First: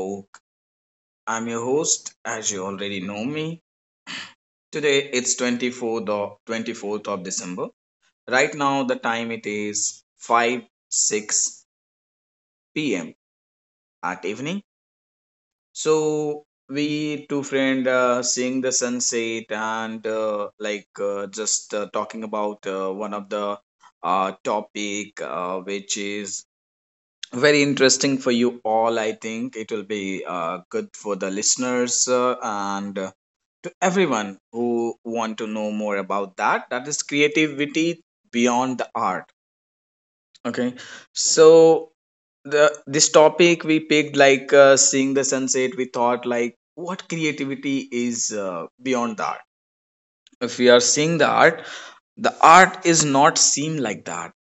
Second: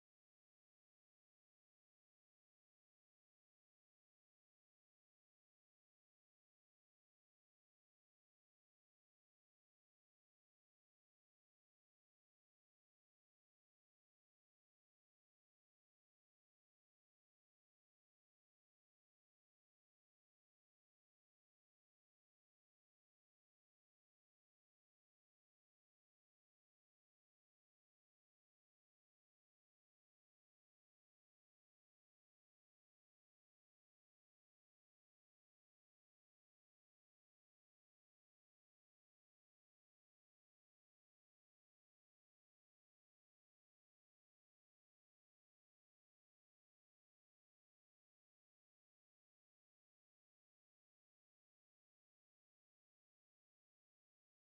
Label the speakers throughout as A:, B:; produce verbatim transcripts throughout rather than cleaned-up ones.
A: folk. I'm your host, as you already know me. Today it's twenty-fourth of, twenty-fourth of December. Right now the time it is five six p m at evening. So we two friend uh, seeing the sunset and uh, like uh, just uh, talking about uh, one of the uh, topic uh, which is very interesting for you all. I think it will be uh, good for the listeners uh, and uh, to everyone who want to know more about that. That is creativity beyond the art. Okay, so the this topic we picked like uh, seeing the sunset. We thought like what creativity is uh, beyond the art. If we are seeing the art, the art is not seen like that.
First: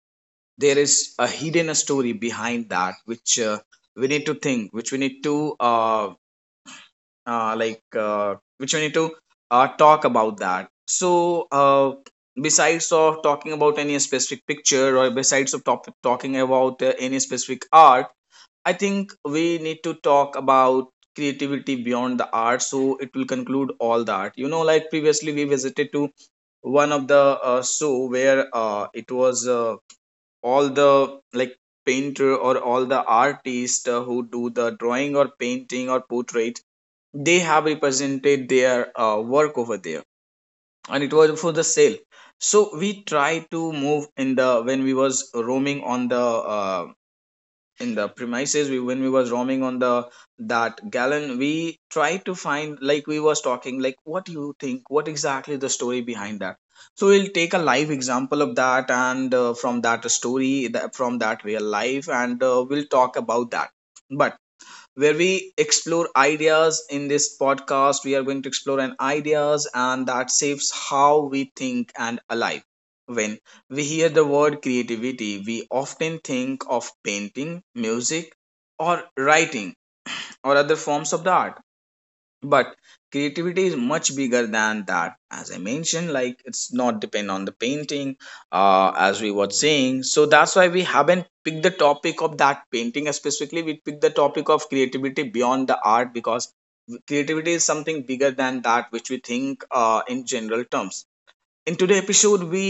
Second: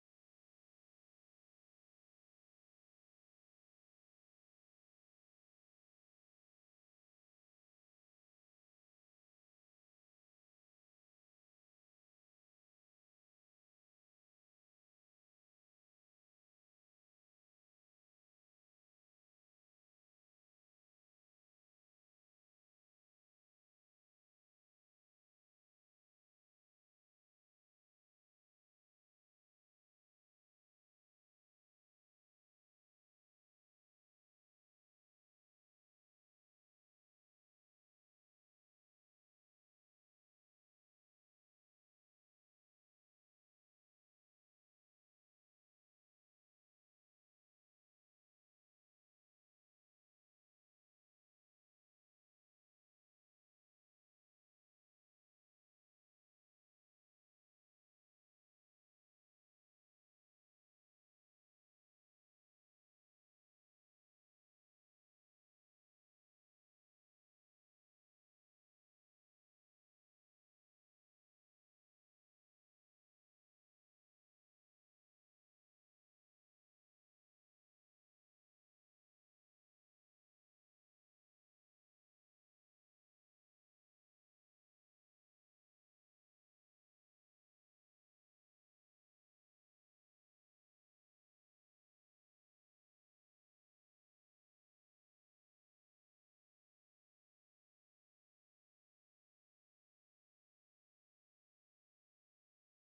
A: There is a hidden story behind that which uh, we need to think, which we need to uh, uh, like uh, which we need to uh, talk about that. So uh, besides of talking about any specific picture, or besides of top- talking about uh, any specific art, I think we need to talk about creativity beyond the art, so it will conclude all that. You know, like previously we visited to one of the uh, show where uh, it was uh, all the like painter or all the artist uh, who do the drawing or painting or portrait. They have represented their uh, work over there and it was for the sale. So we try to move in the when we was roaming on the uh, in the premises we when we was roaming on the that gallon, we tried to find like we was talking like what you think, what exactly the story behind that. So we'll take a live example of that, and uh, from that story that, from that real life, and uh, we'll talk about that. But where we explore ideas in this podcast, we are going to explore an ideas and that shapes how we think and alive. When we hear the word creativity, we often think of painting, music or writing or other forms of the art. But creativity is much bigger than that. As I mentioned, like, it's not depend on the painting, uh, as we were saying. So that's why we haven't picked the topic of that painting specifically. We picked the topic of creativity beyond the art because creativity is something bigger than that which we think uh, in general terms. In today's episode, we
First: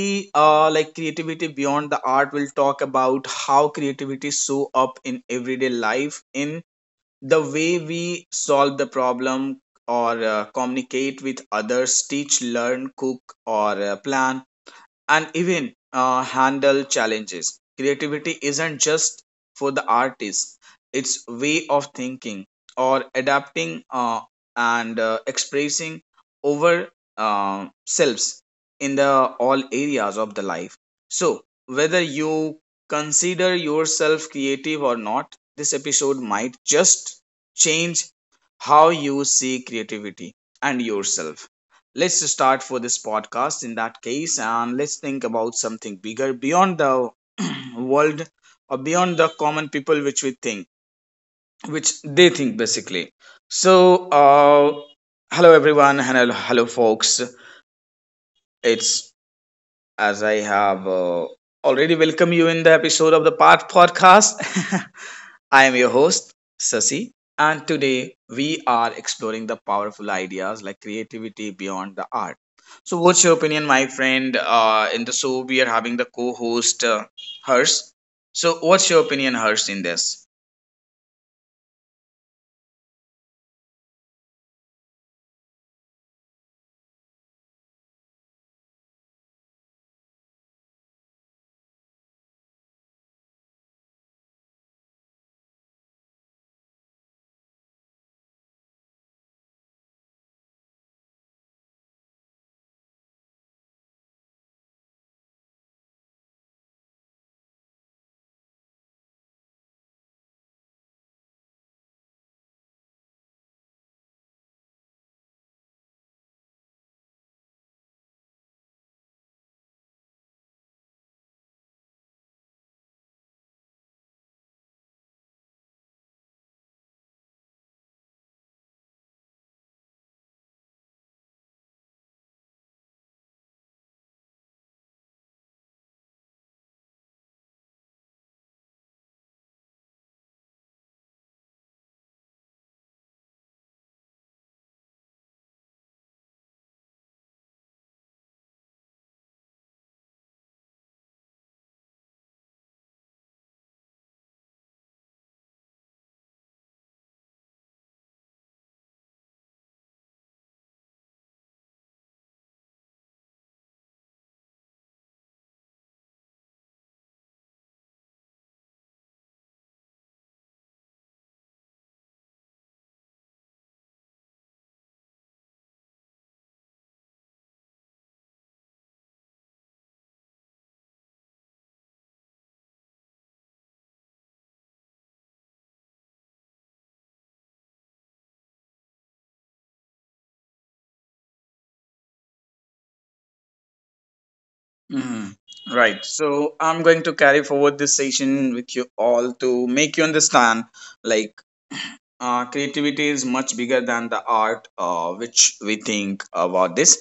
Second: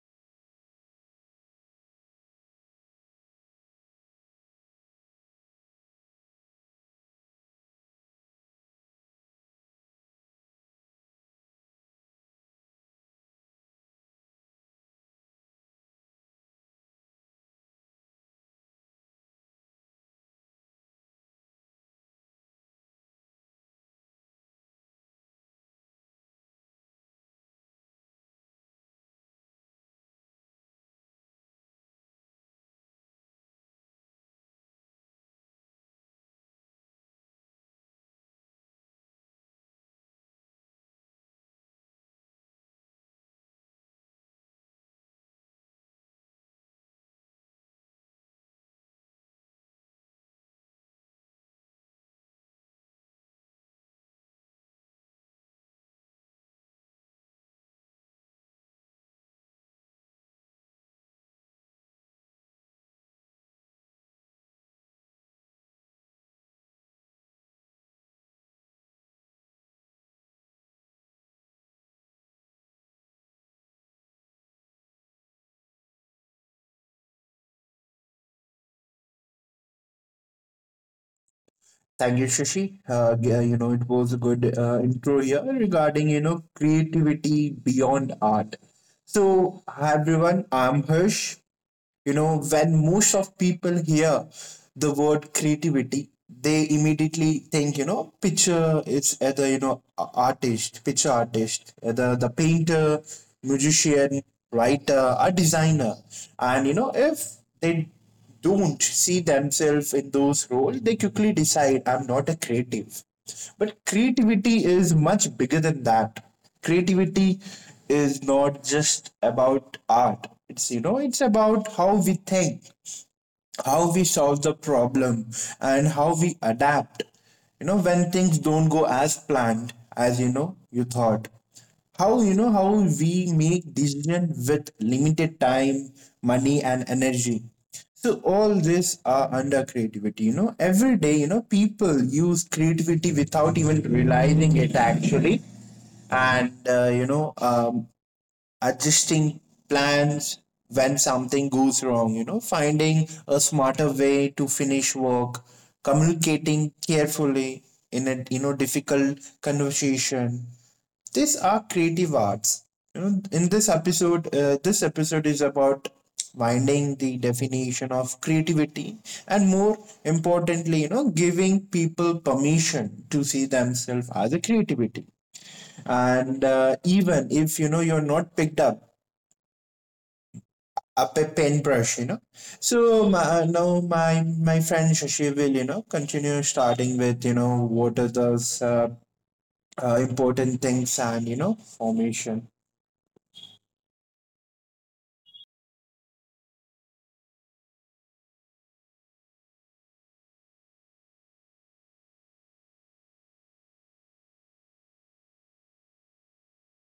A: uh, like creativity beyond the art, will talk about how creativity show up in everyday life, in the way we solve the problem or uh, communicate with others, teach, learn, cook or uh, plan, and even uh, handle challenges. Creativity isn't just for the artist, it's way of thinking or adapting uh, and uh, expressing over uh, selves in the all areas of the life. So whether you consider yourself creative or not, this episode might just change how you see creativity and yourself. Let's start for this podcast in that case, and let's think about something bigger beyond the world or beyond the common people which we think, which they think basically. So uh, hello everyone, and hello, hello folks. It's as I have uh, already welcomed you in the episode of the part podcast. I am your host, Sasi, and today we are exploring the powerful ideas like creativity beyond the art. So, what's your opinion, my friend? Uh, in the show, we are having the co host, uh, Hers. So, what's your opinion, Hers, in this?
B: Thank you, Shashi. Uh, g- uh, you know, it was a good uh, intro here regarding, you know, creativity beyond art. So, hi everyone, I'm Hirsch. You know, when most of people hear the word creativity, they immediately think, you know, picture it's either, you know, a- artist, picture artist, either the painter, musician, writer, a designer. And, you know, if they don't see themselves in those roles, they quickly decide I'm not a creative. But creativity is much bigger than that. Creativity is not just about art. It's you know, it's about how we think, how we solve the problem and how we adapt you know when things don't go as planned as you know you thought how you know how we make decision with limited time money and energy so all this are under creativity you know every day you know people use creativity without even realizing it actually and uh, you know um, adjusting plans when something goes wrong, you know, finding a smarter way to finish work, communicating carefully in a you know difficult conversation. These are creative arts. You know, in this episode, uh, this episode is about finding the definition of creativity and more importantly you know giving people permission to see themselves as a creativity and uh, even if you know you're not picked up up a pen brush, you know. So my, uh, now my my friend Shashi will, you know, continue starting with, you know, what are those uh, uh, important things and, you know, formation.
A: Mhm. Right. So, I'm going to carry forward this session with you all to make you understand like uh, creativity is much bigger than the art uh, which we think about this.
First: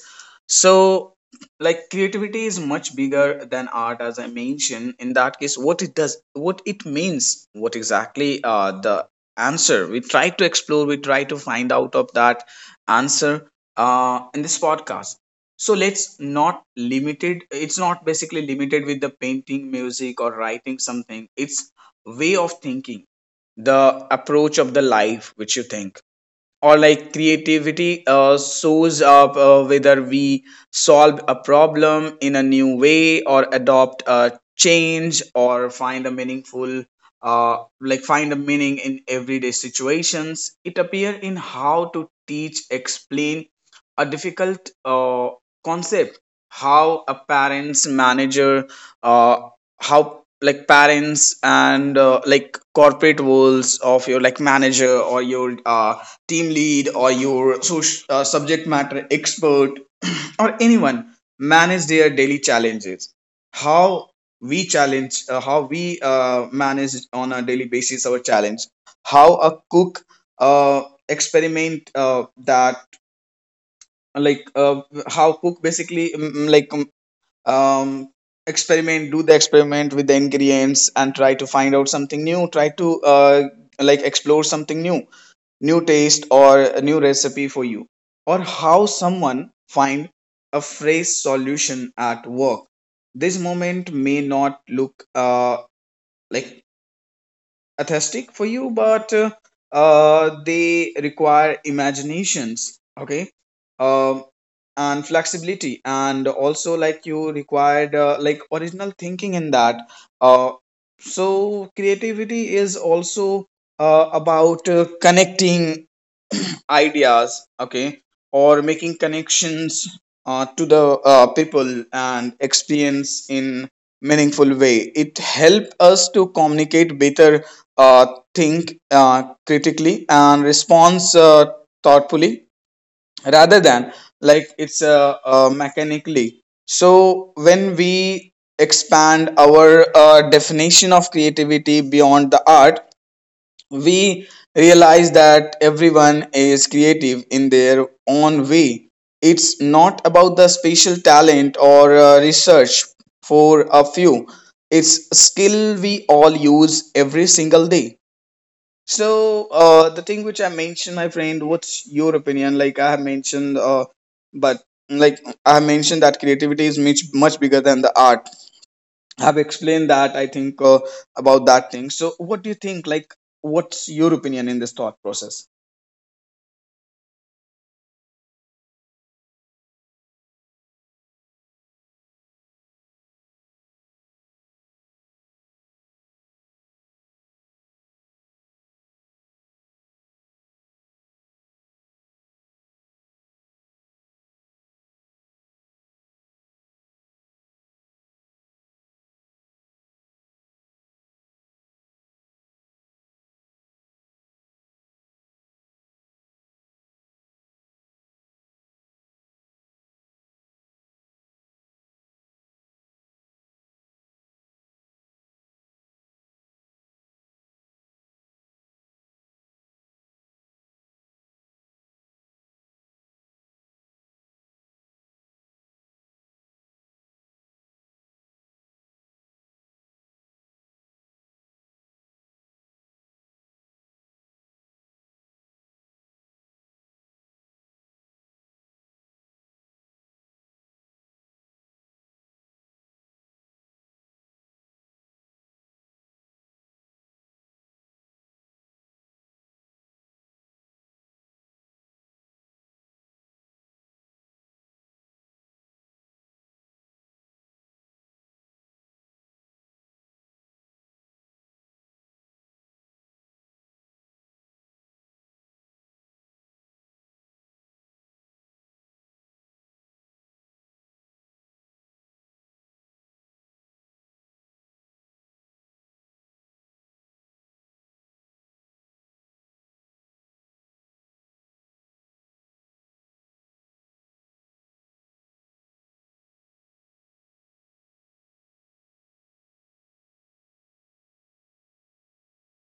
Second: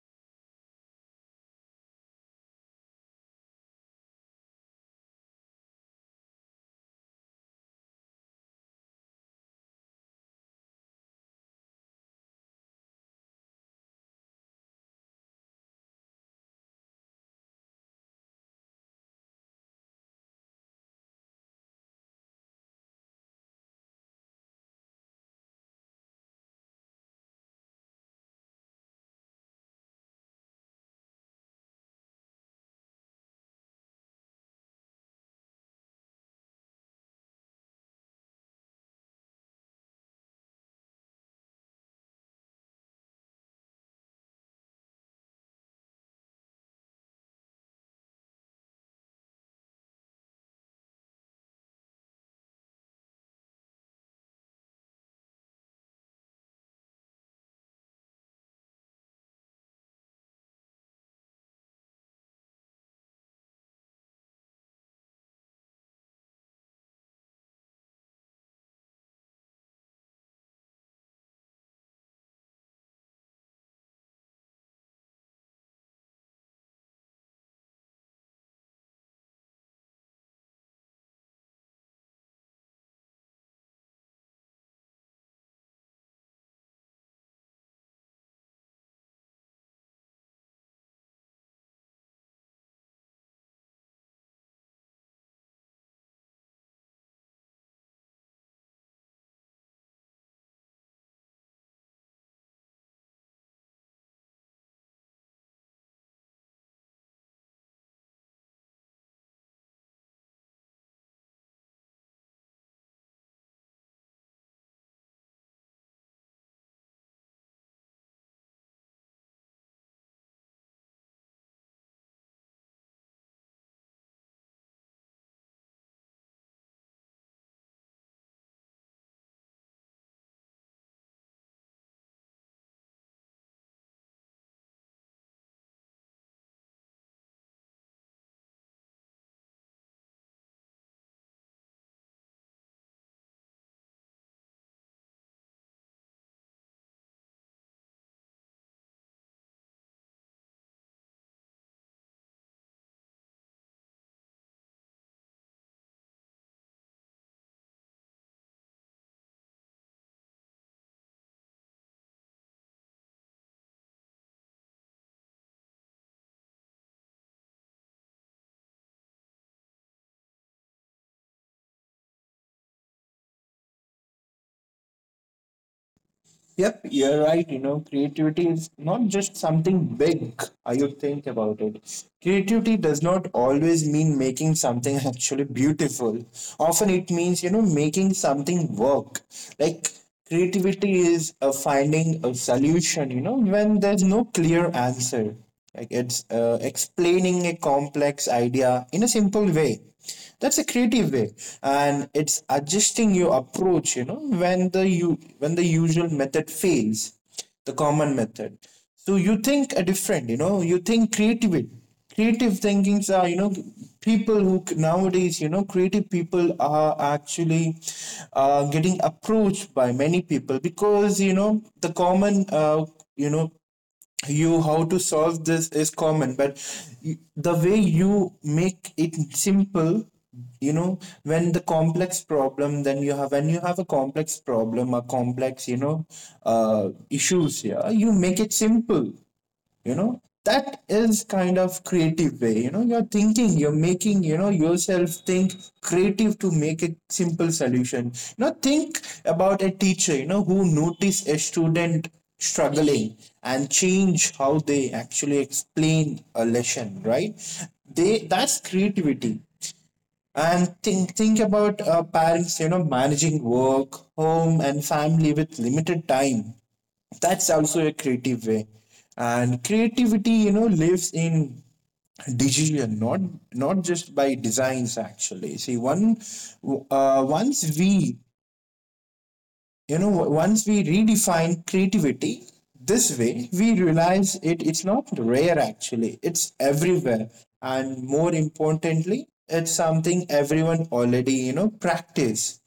A: So like creativity is much bigger than art. As I mentioned, in that case, what it does, what it means, what exactly uh, the answer we try to explore, we try to find out of that answer uh, in this podcast. So let's not limited, it's not basically limited with the painting, music or writing something. It's way of thinking, the approach of the life which you think. Or like creativity uh, shows up uh, whether we solve a problem in a new way, or adopt a change or find a meaningful uh, like find a meaning in everyday situations. It appears in how to teach, explain a difficult uh, concept, how a parents manager uh, how like parents and uh, like corporate worlds of your like manager or your uh, team lead or your soc- uh, subject matter expert or anyone manage their daily challenges, how we challenge, uh, how we uh, manage on a daily basis our challenge, how a cook uh, experiment uh, that like uh, how cook basically mm, mm, like um, um, experiment, do the experiment with the ingredients and try to find out something new, try to uh, like explore something new, new taste or a new recipe for you, or how someone find a phrase solution at work. This moment may not look uh, like aesthetic for you, but uh, uh, they require imaginations, okay, um, and flexibility and also, like, you required uh, like original thinking in that. uh, so creativity is also uh, about uh, connecting ideas, okay, or making connections uh, to the uh, people and experience in meaningful way. It help us to communicate better, uh, think uh, critically and respond uh, thoughtfully, rather than like it's uh, uh, mechanically. So when we expand our uh, definition of creativity beyond the art, we realize that everyone is creative in their own way. It's not about the special talent or uh, research for a few. It's a skill we all use every single day. So uh, the thing which I mentioned, my friend, what's your opinion? Like I have mentioned, uh, but like I have mentioned that creativity is much much bigger than the art. Have explained that, I think, uh, about that thing. So what do you think, like, what's your opinion in this thought process?
B: Yep, you're right. You know, creativity is not just something big. I would think about it. Creativity does not always mean making something actually beautiful. Often it means, you know, making something work. Like creativity is a finding a solution, you know, when there's no clear answer. Like it's uh, explaining a complex idea in a simple way that's a creative way and it's adjusting your approach you know when the you when the usual method fails the common method so you think a different you know you think creative creative thinkings are you know people who c- nowadays you know creative people are actually uh, getting approached by many people because you know the common uh, you know you how to solve this is common but y- the way you make it simple you know when the complex problem then you have when you have a complex problem a complex you know uh, issues here you make it simple you know that is kind of creative way you know you're thinking you're making you know yourself think creative to make a simple solution you know think about a teacher you know who notice a student struggling and change how they actually explain a lesson right they that's creativity and think think about uh, parents you know managing work home and family with limited time that's also a creative way and creativity you know lives in decision not not just by designs actually see one uh, once we you know once we redefine creativity this way we realize it it's not rare actually it's everywhere and more importantly it's something everyone already you know practice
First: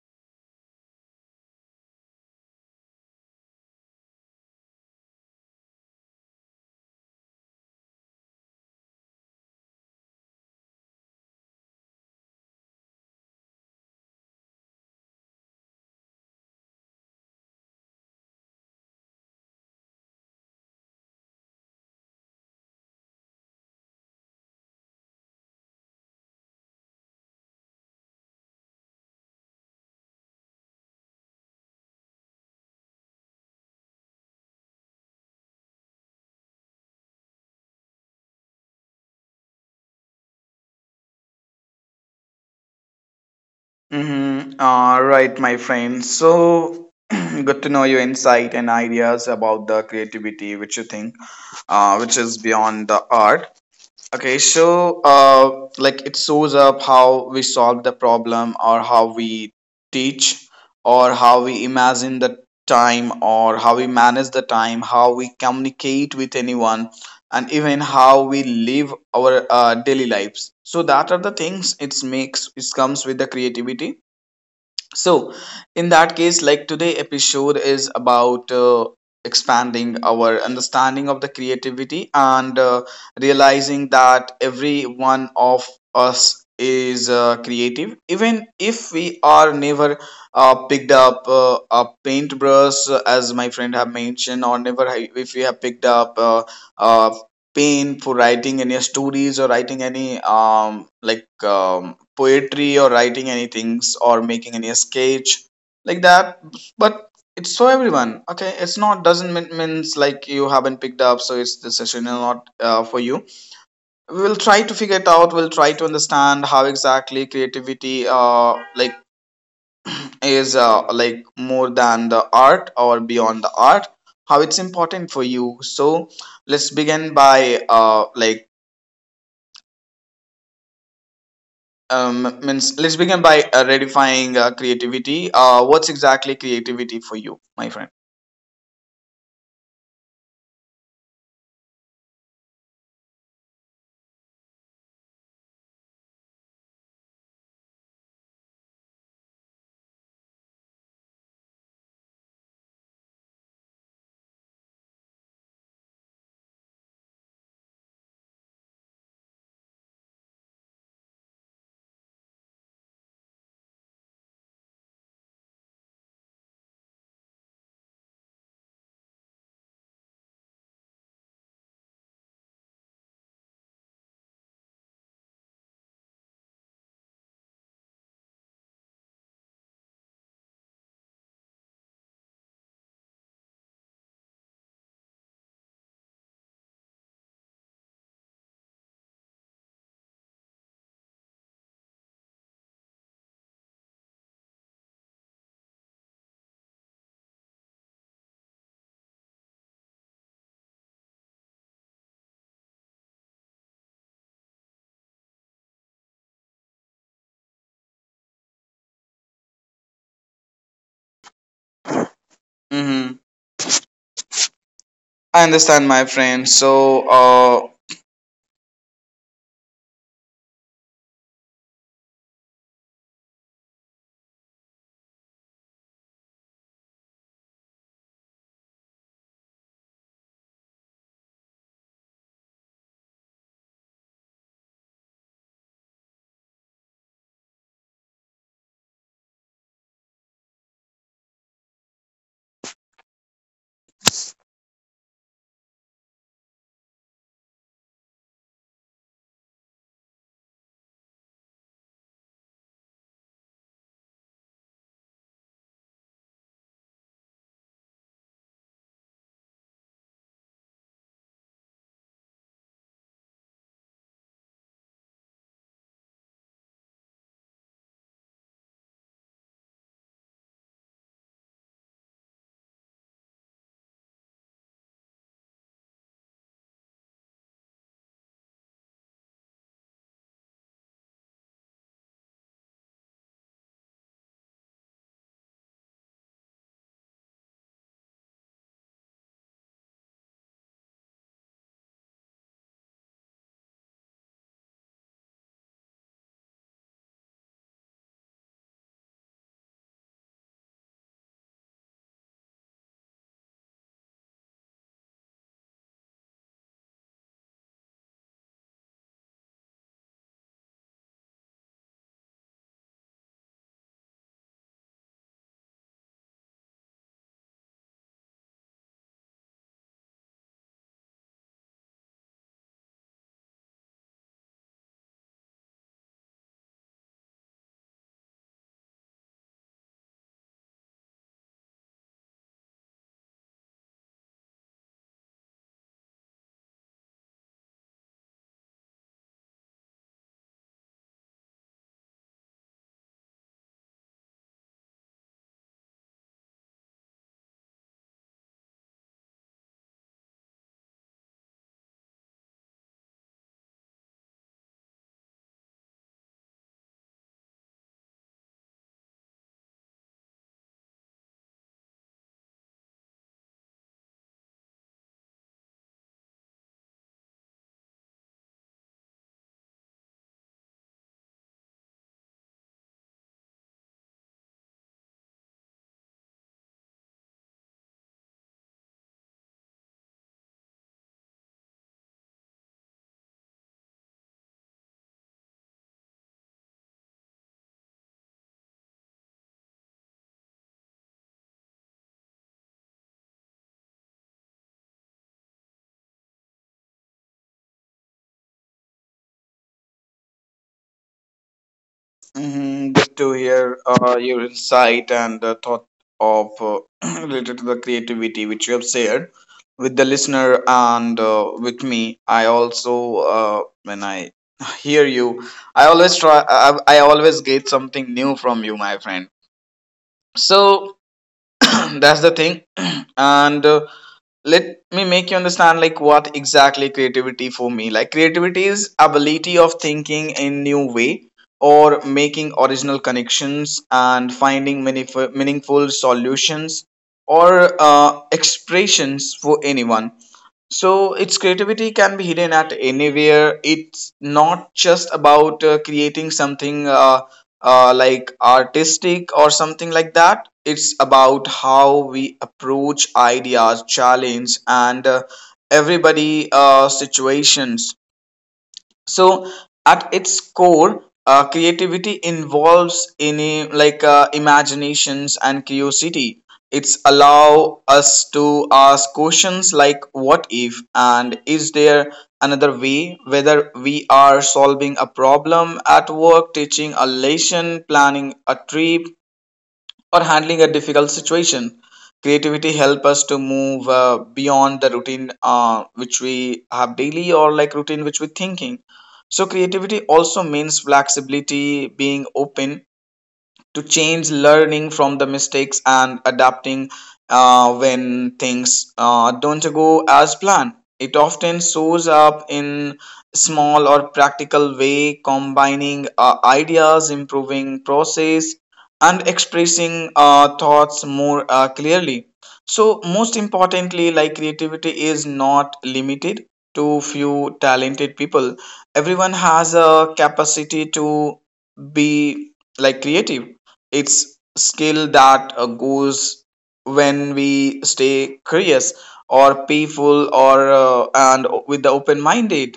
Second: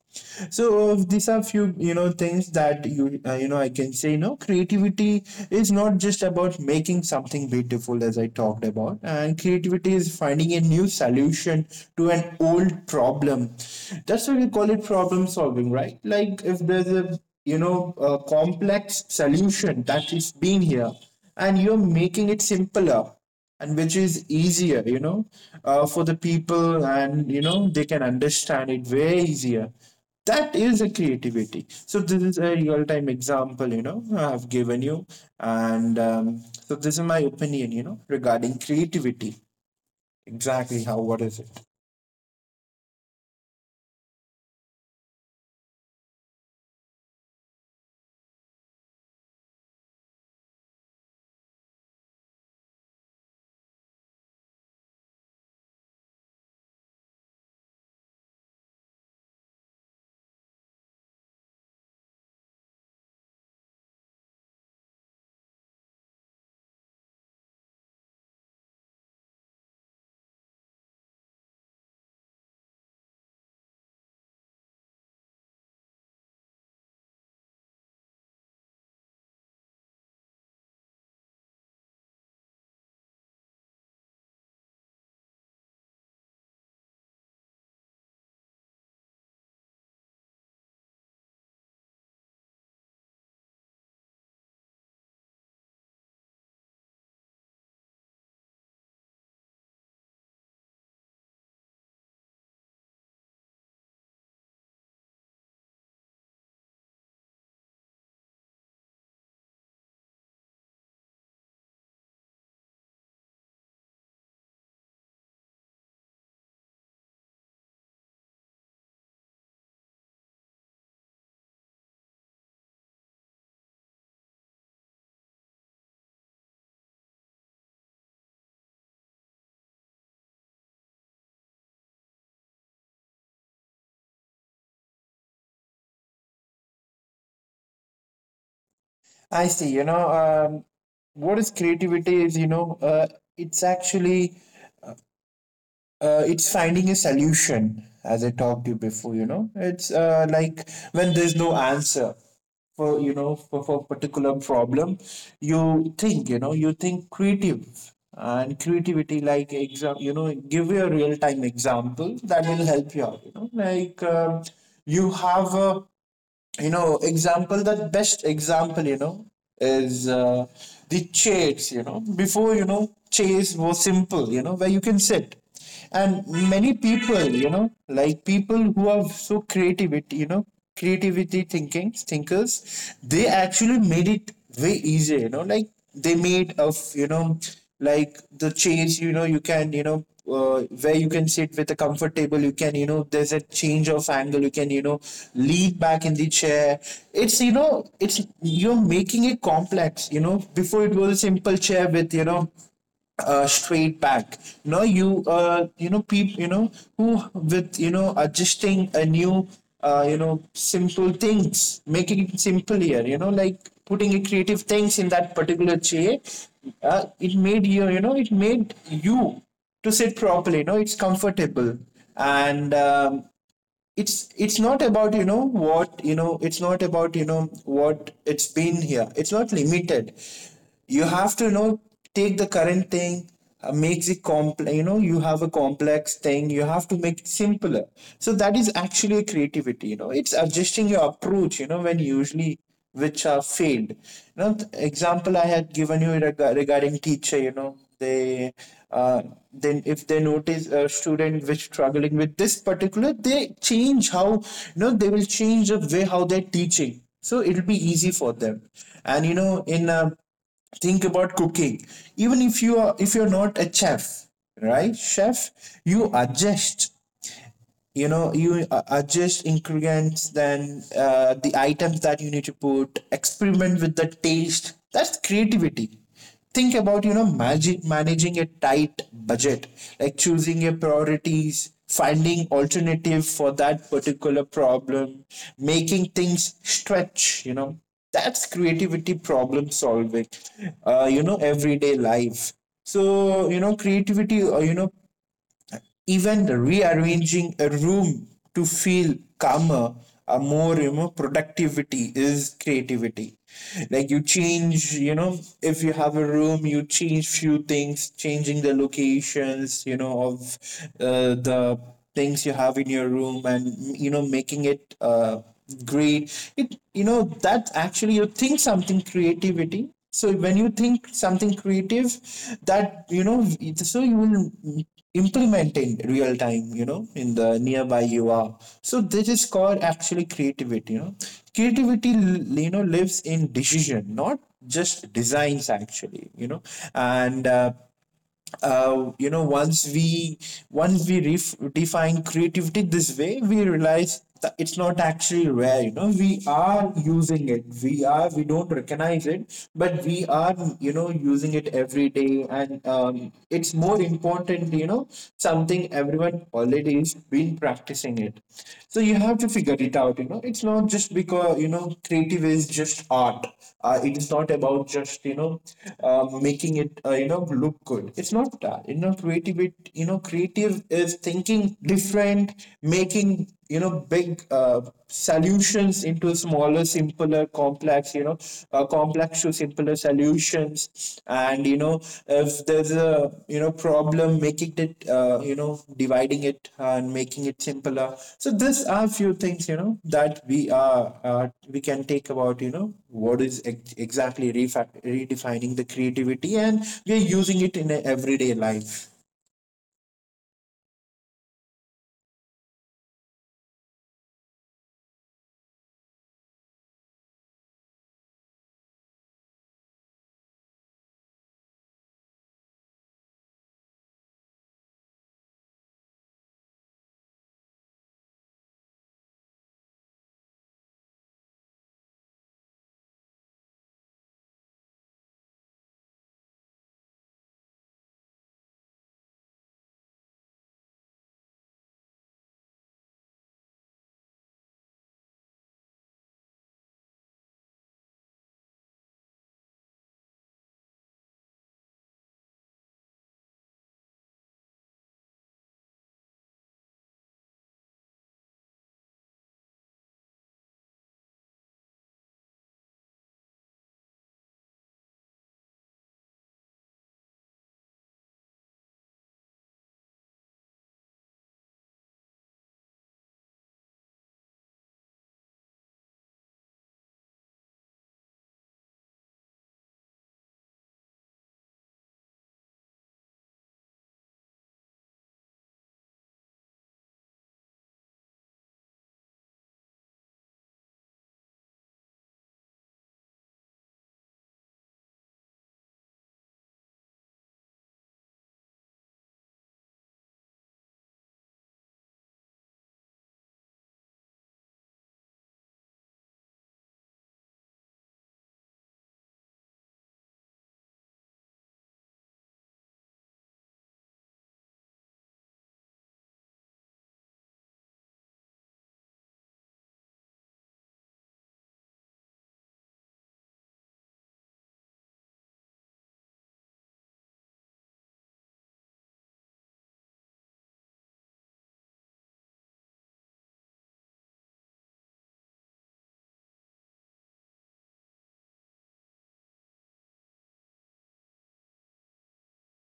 B: so uh, these are few you know things that you uh, you know I can say no creativity is not just about making something beautiful as I talked about and creativity is finding a new solution to an old problem um, that's why we call it problem solving right like if there's a you know a complex solution that is being here and you're making it simpler and which is easier you know uh, for the people and you know they can understand it way easier that is a creativity so this is a real time example you know I've given you and um, so this is my opinion you know regarding creativity exactly how what is it
A: Mm-hmm. All right, my friend. So good to know your insight and ideas about the creativity, which you think, uh, which is beyond the art. Okay, so uh, like it shows up how we solve the problem, or how we teach, or how we imagine the time, or how we manage the time, how we communicate with anyone, and even how we live our uh, daily lives. So that are the things it makes. It comes with the creativity. So, in that case, like, today episode is about uh, expanding our understanding of the creativity and uh, realizing that every one of us is uh, creative, even if we are never uh, picked up uh, a paintbrush, uh, as my friend have mentioned, or never ha- if we have picked up uh, uh, pen for writing any stories or writing any um, like um, poetry or writing any things or making any sketch like that. But it's for everyone, okay. It's not doesn't mean means like you haven't picked up, so it's the session is not uh, for you. We will try to figure it out, we'll try to understand how exactly creativity uh like is uh, like more than the art or beyond the art, how it's important for you. So let's begin by uh like Um, means let's begin by uh, redefining uh, creativity. Uh, what's exactly creativity for you, my friend?
B: I see. You know, um, what is creativity is, you know, uh, it's actually uh, it's finding a solution, as I talked to you before. You know, it's uh, like when there's no answer for you know for, for a particular problem, you think. You know, you think creative and creativity like exam. You know, give you a real time example that will help you out. You know, like um, you have a you know example the best example you know is uh, the chairs you know before you know chairs were simple you know where you can sit and many people you know like people who are so creativity you know creativity thinking thinkers they actually made it way easier you know like they made of you know like the chairs you know you can you know uh, where you can sit with a comfortable you can you know there's a change of angle you can you know lean back in the chair it's you know it's you're making it complex you know before it was a simple chair with you know uh, straight back. No, you uh, you know people you know who with you know adjusting a new uh, you know simple things, making it simpler. You
A: Mm-hmm.
B: know, like putting a creative things in that
A: I
B: particular
A: understand, my
B: chair.
A: friend.
B: Uh,
A: So,
B: it made
A: uh,
B: you you know it made you to sit properly. You know, it's comfortable and. Um, it's it's not about you know what you know it's not about you know what it's been here it's not limited you have to you know take the current thing uh, makes it complex you know you have a complex thing you have to make it simpler so that is actually a creativity you know it's adjusting your approach you know when usually which are failed you know th- example I had given you reg- regarding teacher you know they uh, then if they notice a student which struggling with this particular they change how you know they will change the way how they're teaching so it'll be easy for them and you know in uh, think about cooking even if you are if you're not a chef right chef you adjust you know you uh, adjust ingredients then uh, the items that you need to put experiment with the taste that's creativity think about you know magic managing a tight budget like choosing your priorities finding alternative for that particular problem making things stretch you know that's creativity problem solving uh, you know everyday life so you know creativity uh, you know even rearranging a room to feel calmer or more you know productivity is creativity like you change you know if you have a room you change few things changing the locations you know of uh, the things you have in your room and you know making it uh, great it you know that actually you think something creativity so when you think something creative that you know so you will implementing real time you know in the nearby you are so this is called actually creativity you know creativity l- you know lives in decision not just designs actually you know and uh, uh, you know once we once we ref- define creativity this way we realize that it's not actually rare you know we are using it we are we don't recognize it but we are you know using it every day and um, it's more important you know something everyone already has been practicing it so you have to figure it out, you know. It's not just because, you know, creative is just art. Uh, it is not about just, you know, uh, making it, uh, you know, look good. It's not that. You know, creative, it, you know, creative is thinking different, making, you know, big uh, solutions into smaller, simpler, complex, you know, uh, complex to simpler solutions and you know if there's a you know problem making it uh, you know dividing it and making it simpler so these are few things you know that we are uh, we can take about you know what is ex- exactly refa- redefining the creativity and we're using it in a everyday life
A: mhm, good to hear uh, your insight and uh, thought of uh, related to the creativity which you have shared with the listener and uh, with me. I also, uh, when I hear you, I always try. I, I always get something new from you, my friend. So that's the thing, and. Uh, let me make you understand like what exactly creativity for me. Like creativity is ability of thinking in new way, or making original connections and finding meaningful, meaningful solutions or uh, expressions for anyone. So its creativity can be hidden at anywhere. It's not just about uh, creating something uh, uh, like artistic or something like that. It's about how we approach ideas, challenge, and uh, everybody uh, situations. So at its core, uh, creativity involves in a- like uh, imaginations and curiosity. It's allow us to ask questions like what if and is there another way, whether we are solving a problem at work, teaching a lesson, planning a trip or handling a difficult situation. Creativity help us to move uh, beyond the routine uh, which we have daily, or like routine which we're thinking. So creativity also means flexibility, being open to change, learning from the mistakes and adapting uh, when things uh, don't go as planned. It often shows up in small or practical way, combining uh, ideas, improving process and expressing uh, thoughts more uh, clearly. So most importantly, like, creativity is not limited to few talented people. Everyone has a capacity to be, like, creative. It's skill that uh, goes when we stay curious or playful or uh, and with the open minded,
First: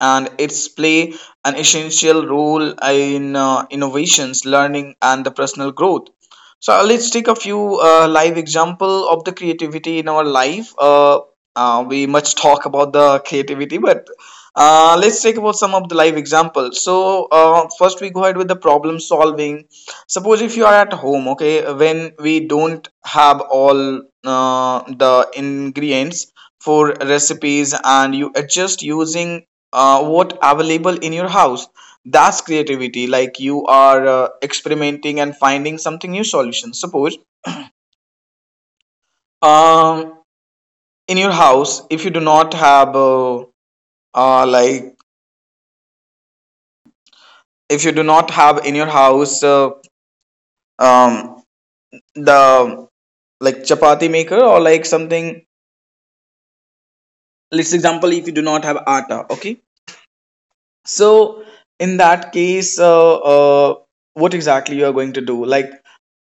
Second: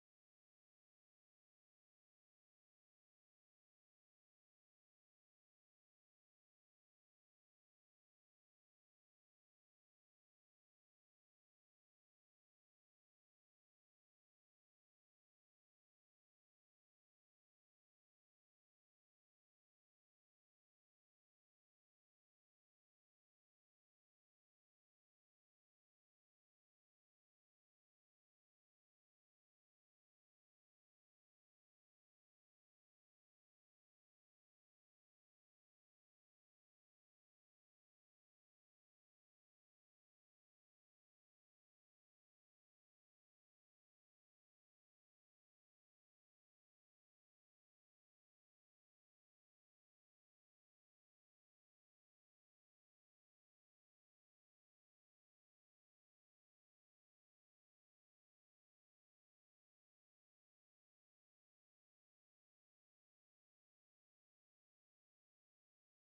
A: and its play an essential role in uh, innovations, learning, and the personal growth. So uh, let's take a few uh, live example of the creativity in our life. Uh, uh, we much talk about the creativity, but uh, let's take about some of the live examples. So uh, first, we go ahead with the problem solving. Suppose if you are at home, okay, when we don't have all uh, the ingredients for recipes and you adjust using uh, what available in your house, that's creativity. Like you are uh, experimenting and finding something new solution. Suppose um, in your house if you do not have uh, uh, like, if you do not have in your house uh, um, the, like, chapati maker or like something. Let's example, if you do not have atta, okay. So in that case, uh, uh, what exactly you are going to do? Like,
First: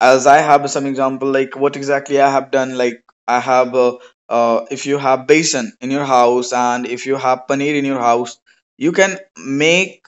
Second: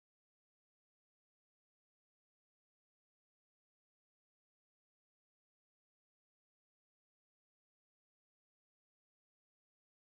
A: as I have some example, like what exactly I have done. Like I have, uh, uh, if you have basin in your house and if you have paneer in your house, you can make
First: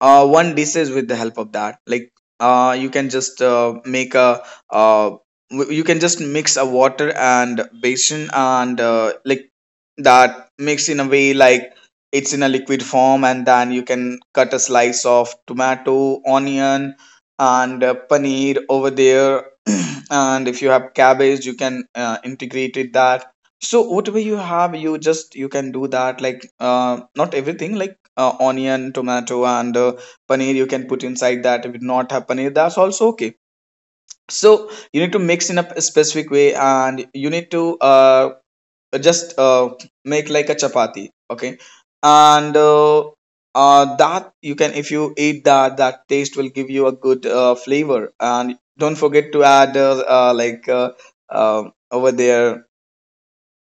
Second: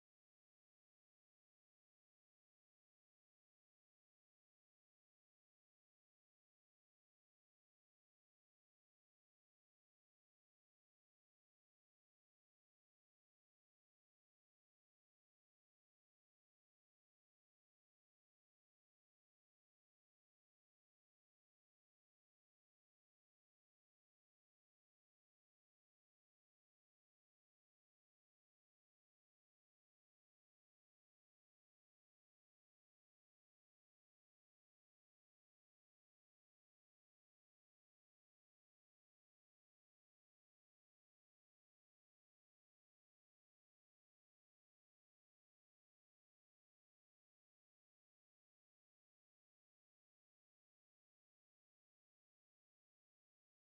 A: uh, one dishes with the help of that. Like uh, you can just uh, make a uh, w- you can just mix a water and basin and uh, like that mixed in a way like it's in a liquid form, and then you can cut a slice of tomato, onion and uh, paneer over there. And if you have cabbage, you can uh, integrate it that. So whatever you have, you just, you can do that. Like uh, not everything, like uh, onion, tomato and uh, paneer you can put inside that. If you not have paneer, that's also okay. So you need to mix in a p- specific way and you need to uh, just uh, make like a chapati, okay. And uh, uh, that you can, if you eat that, that taste will give you a good uh, flavor. And don't forget to add uh, uh, like, uh, uh, over there,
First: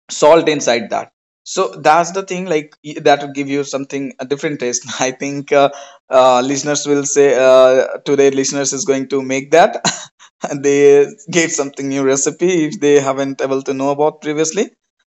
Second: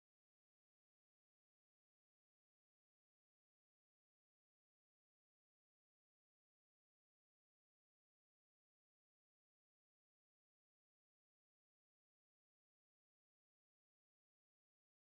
A: salt inside that. So that's the thing. Like, y- that will give you something a different taste. I think uh, uh, listeners will say uh, today listeners is going to make that. And they gave something new recipe if they haven't able to know about previously.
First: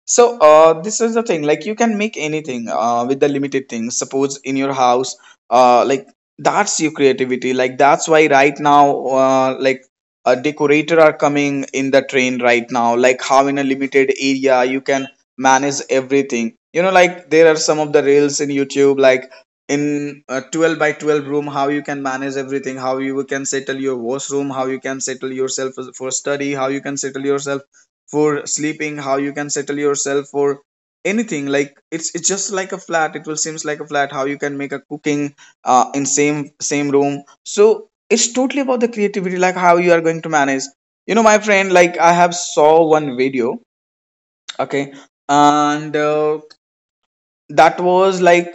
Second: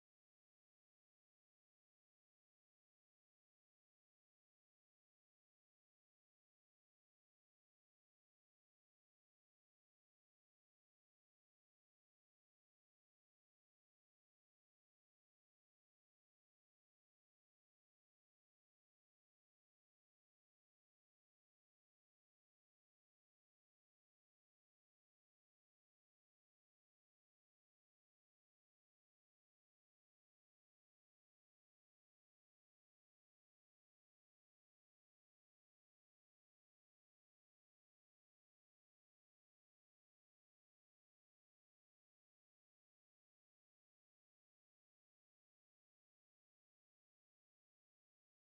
A: So uh, this is the thing. Like, you can make anything uh, with the limited things suppose in your house. Uh, like, that's your creativity. Like, that's why right now, uh, like, a decorator are coming in the train right now. Like, how in a limited area you can manage everything, you know. Like there are some of the reels in YouTube, like in a twelve by twelve room how you can manage everything, how you can settle your washroom, how you can settle yourself for study, how you can settle yourself for sleeping, how you can settle yourself for anything. Like it's it's just like a flat, it will seems like a flat, how you can make a cooking uh, in same same room. So it's totally about the creativity, like how you are going to manage, you know. My friend, like, I have saw one video, okay. And uh, that was like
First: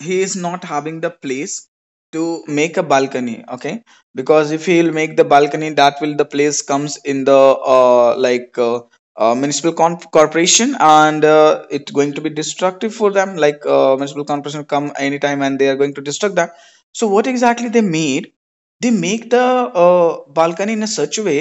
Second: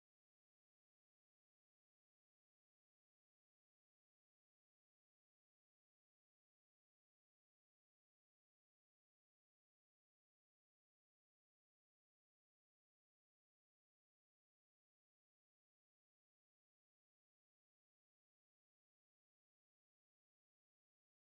A: he is not having the place to make a balcony, okay. Because if he'll make the balcony, that will the place comes in the uh, like uh, uh, municipal con- corporation, and uh, it's going to be destructive for them. Like uh, municipal corporation come anytime and they are going to destruct that. So what exactly they made, they make the uh, balcony in a such a way,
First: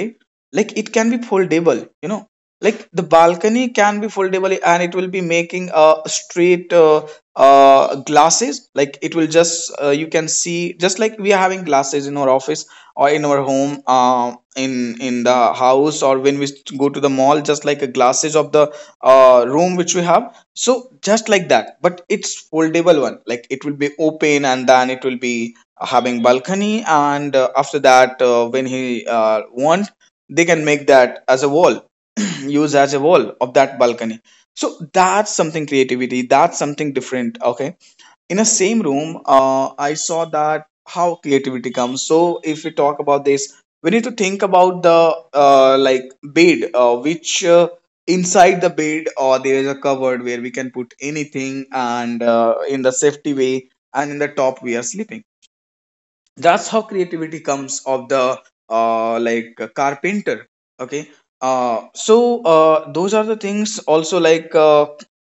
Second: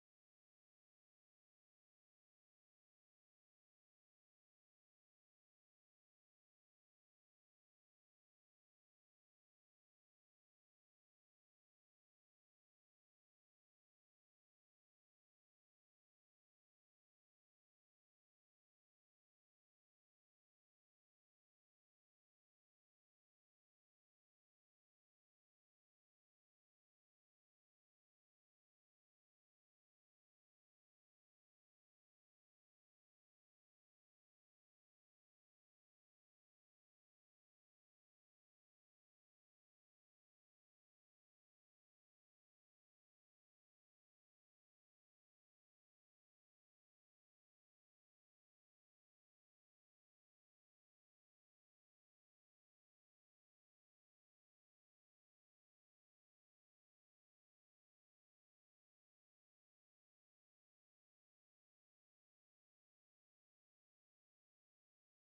A: like it can be foldable, you know. Like the balcony can be foldable and it will be making a uh, straight uh, uh, glasses. Like it will just uh, you can see, just like we are having glasses in our office or in our home, uh, in in the house, or when we go to the mall, just like a glasses of the uh, room which we have. So just like that, but it's foldable one. Like it will be open and then it will be having balcony, and uh, after that, uh, when he uh, want, they can make that as a wall. Use as a wall of that balcony. So that's something creativity, that's something different, okay. In a same room, uh, I saw that how creativity comes. So if we talk about this, we need to think about the uh, like bed, uh, which uh, inside the bed, or there is a cupboard where we can put anything and uh, in the safety way, and in the top we are sleeping. That's how creativity comes of the uh, like a carpenter, okay. Uh, so uh, those are the things also. Like uh,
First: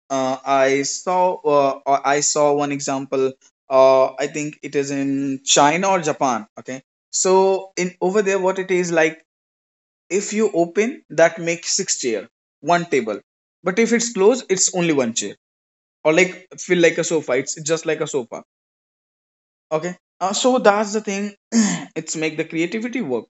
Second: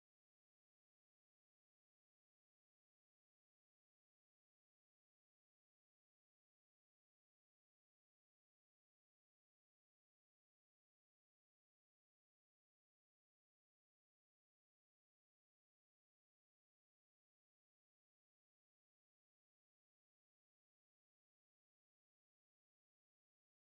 A: uh, I saw uh, uh, I saw one example. uh, I think it is in China or Japan, okay. So in over there, what it is like, if you open that makes six chair, one table, but if it's closed, it's only one chair, or like feel like a sofa, it's just like a sofa. Okay. Uh, so that's the thing. It's make the creativity work.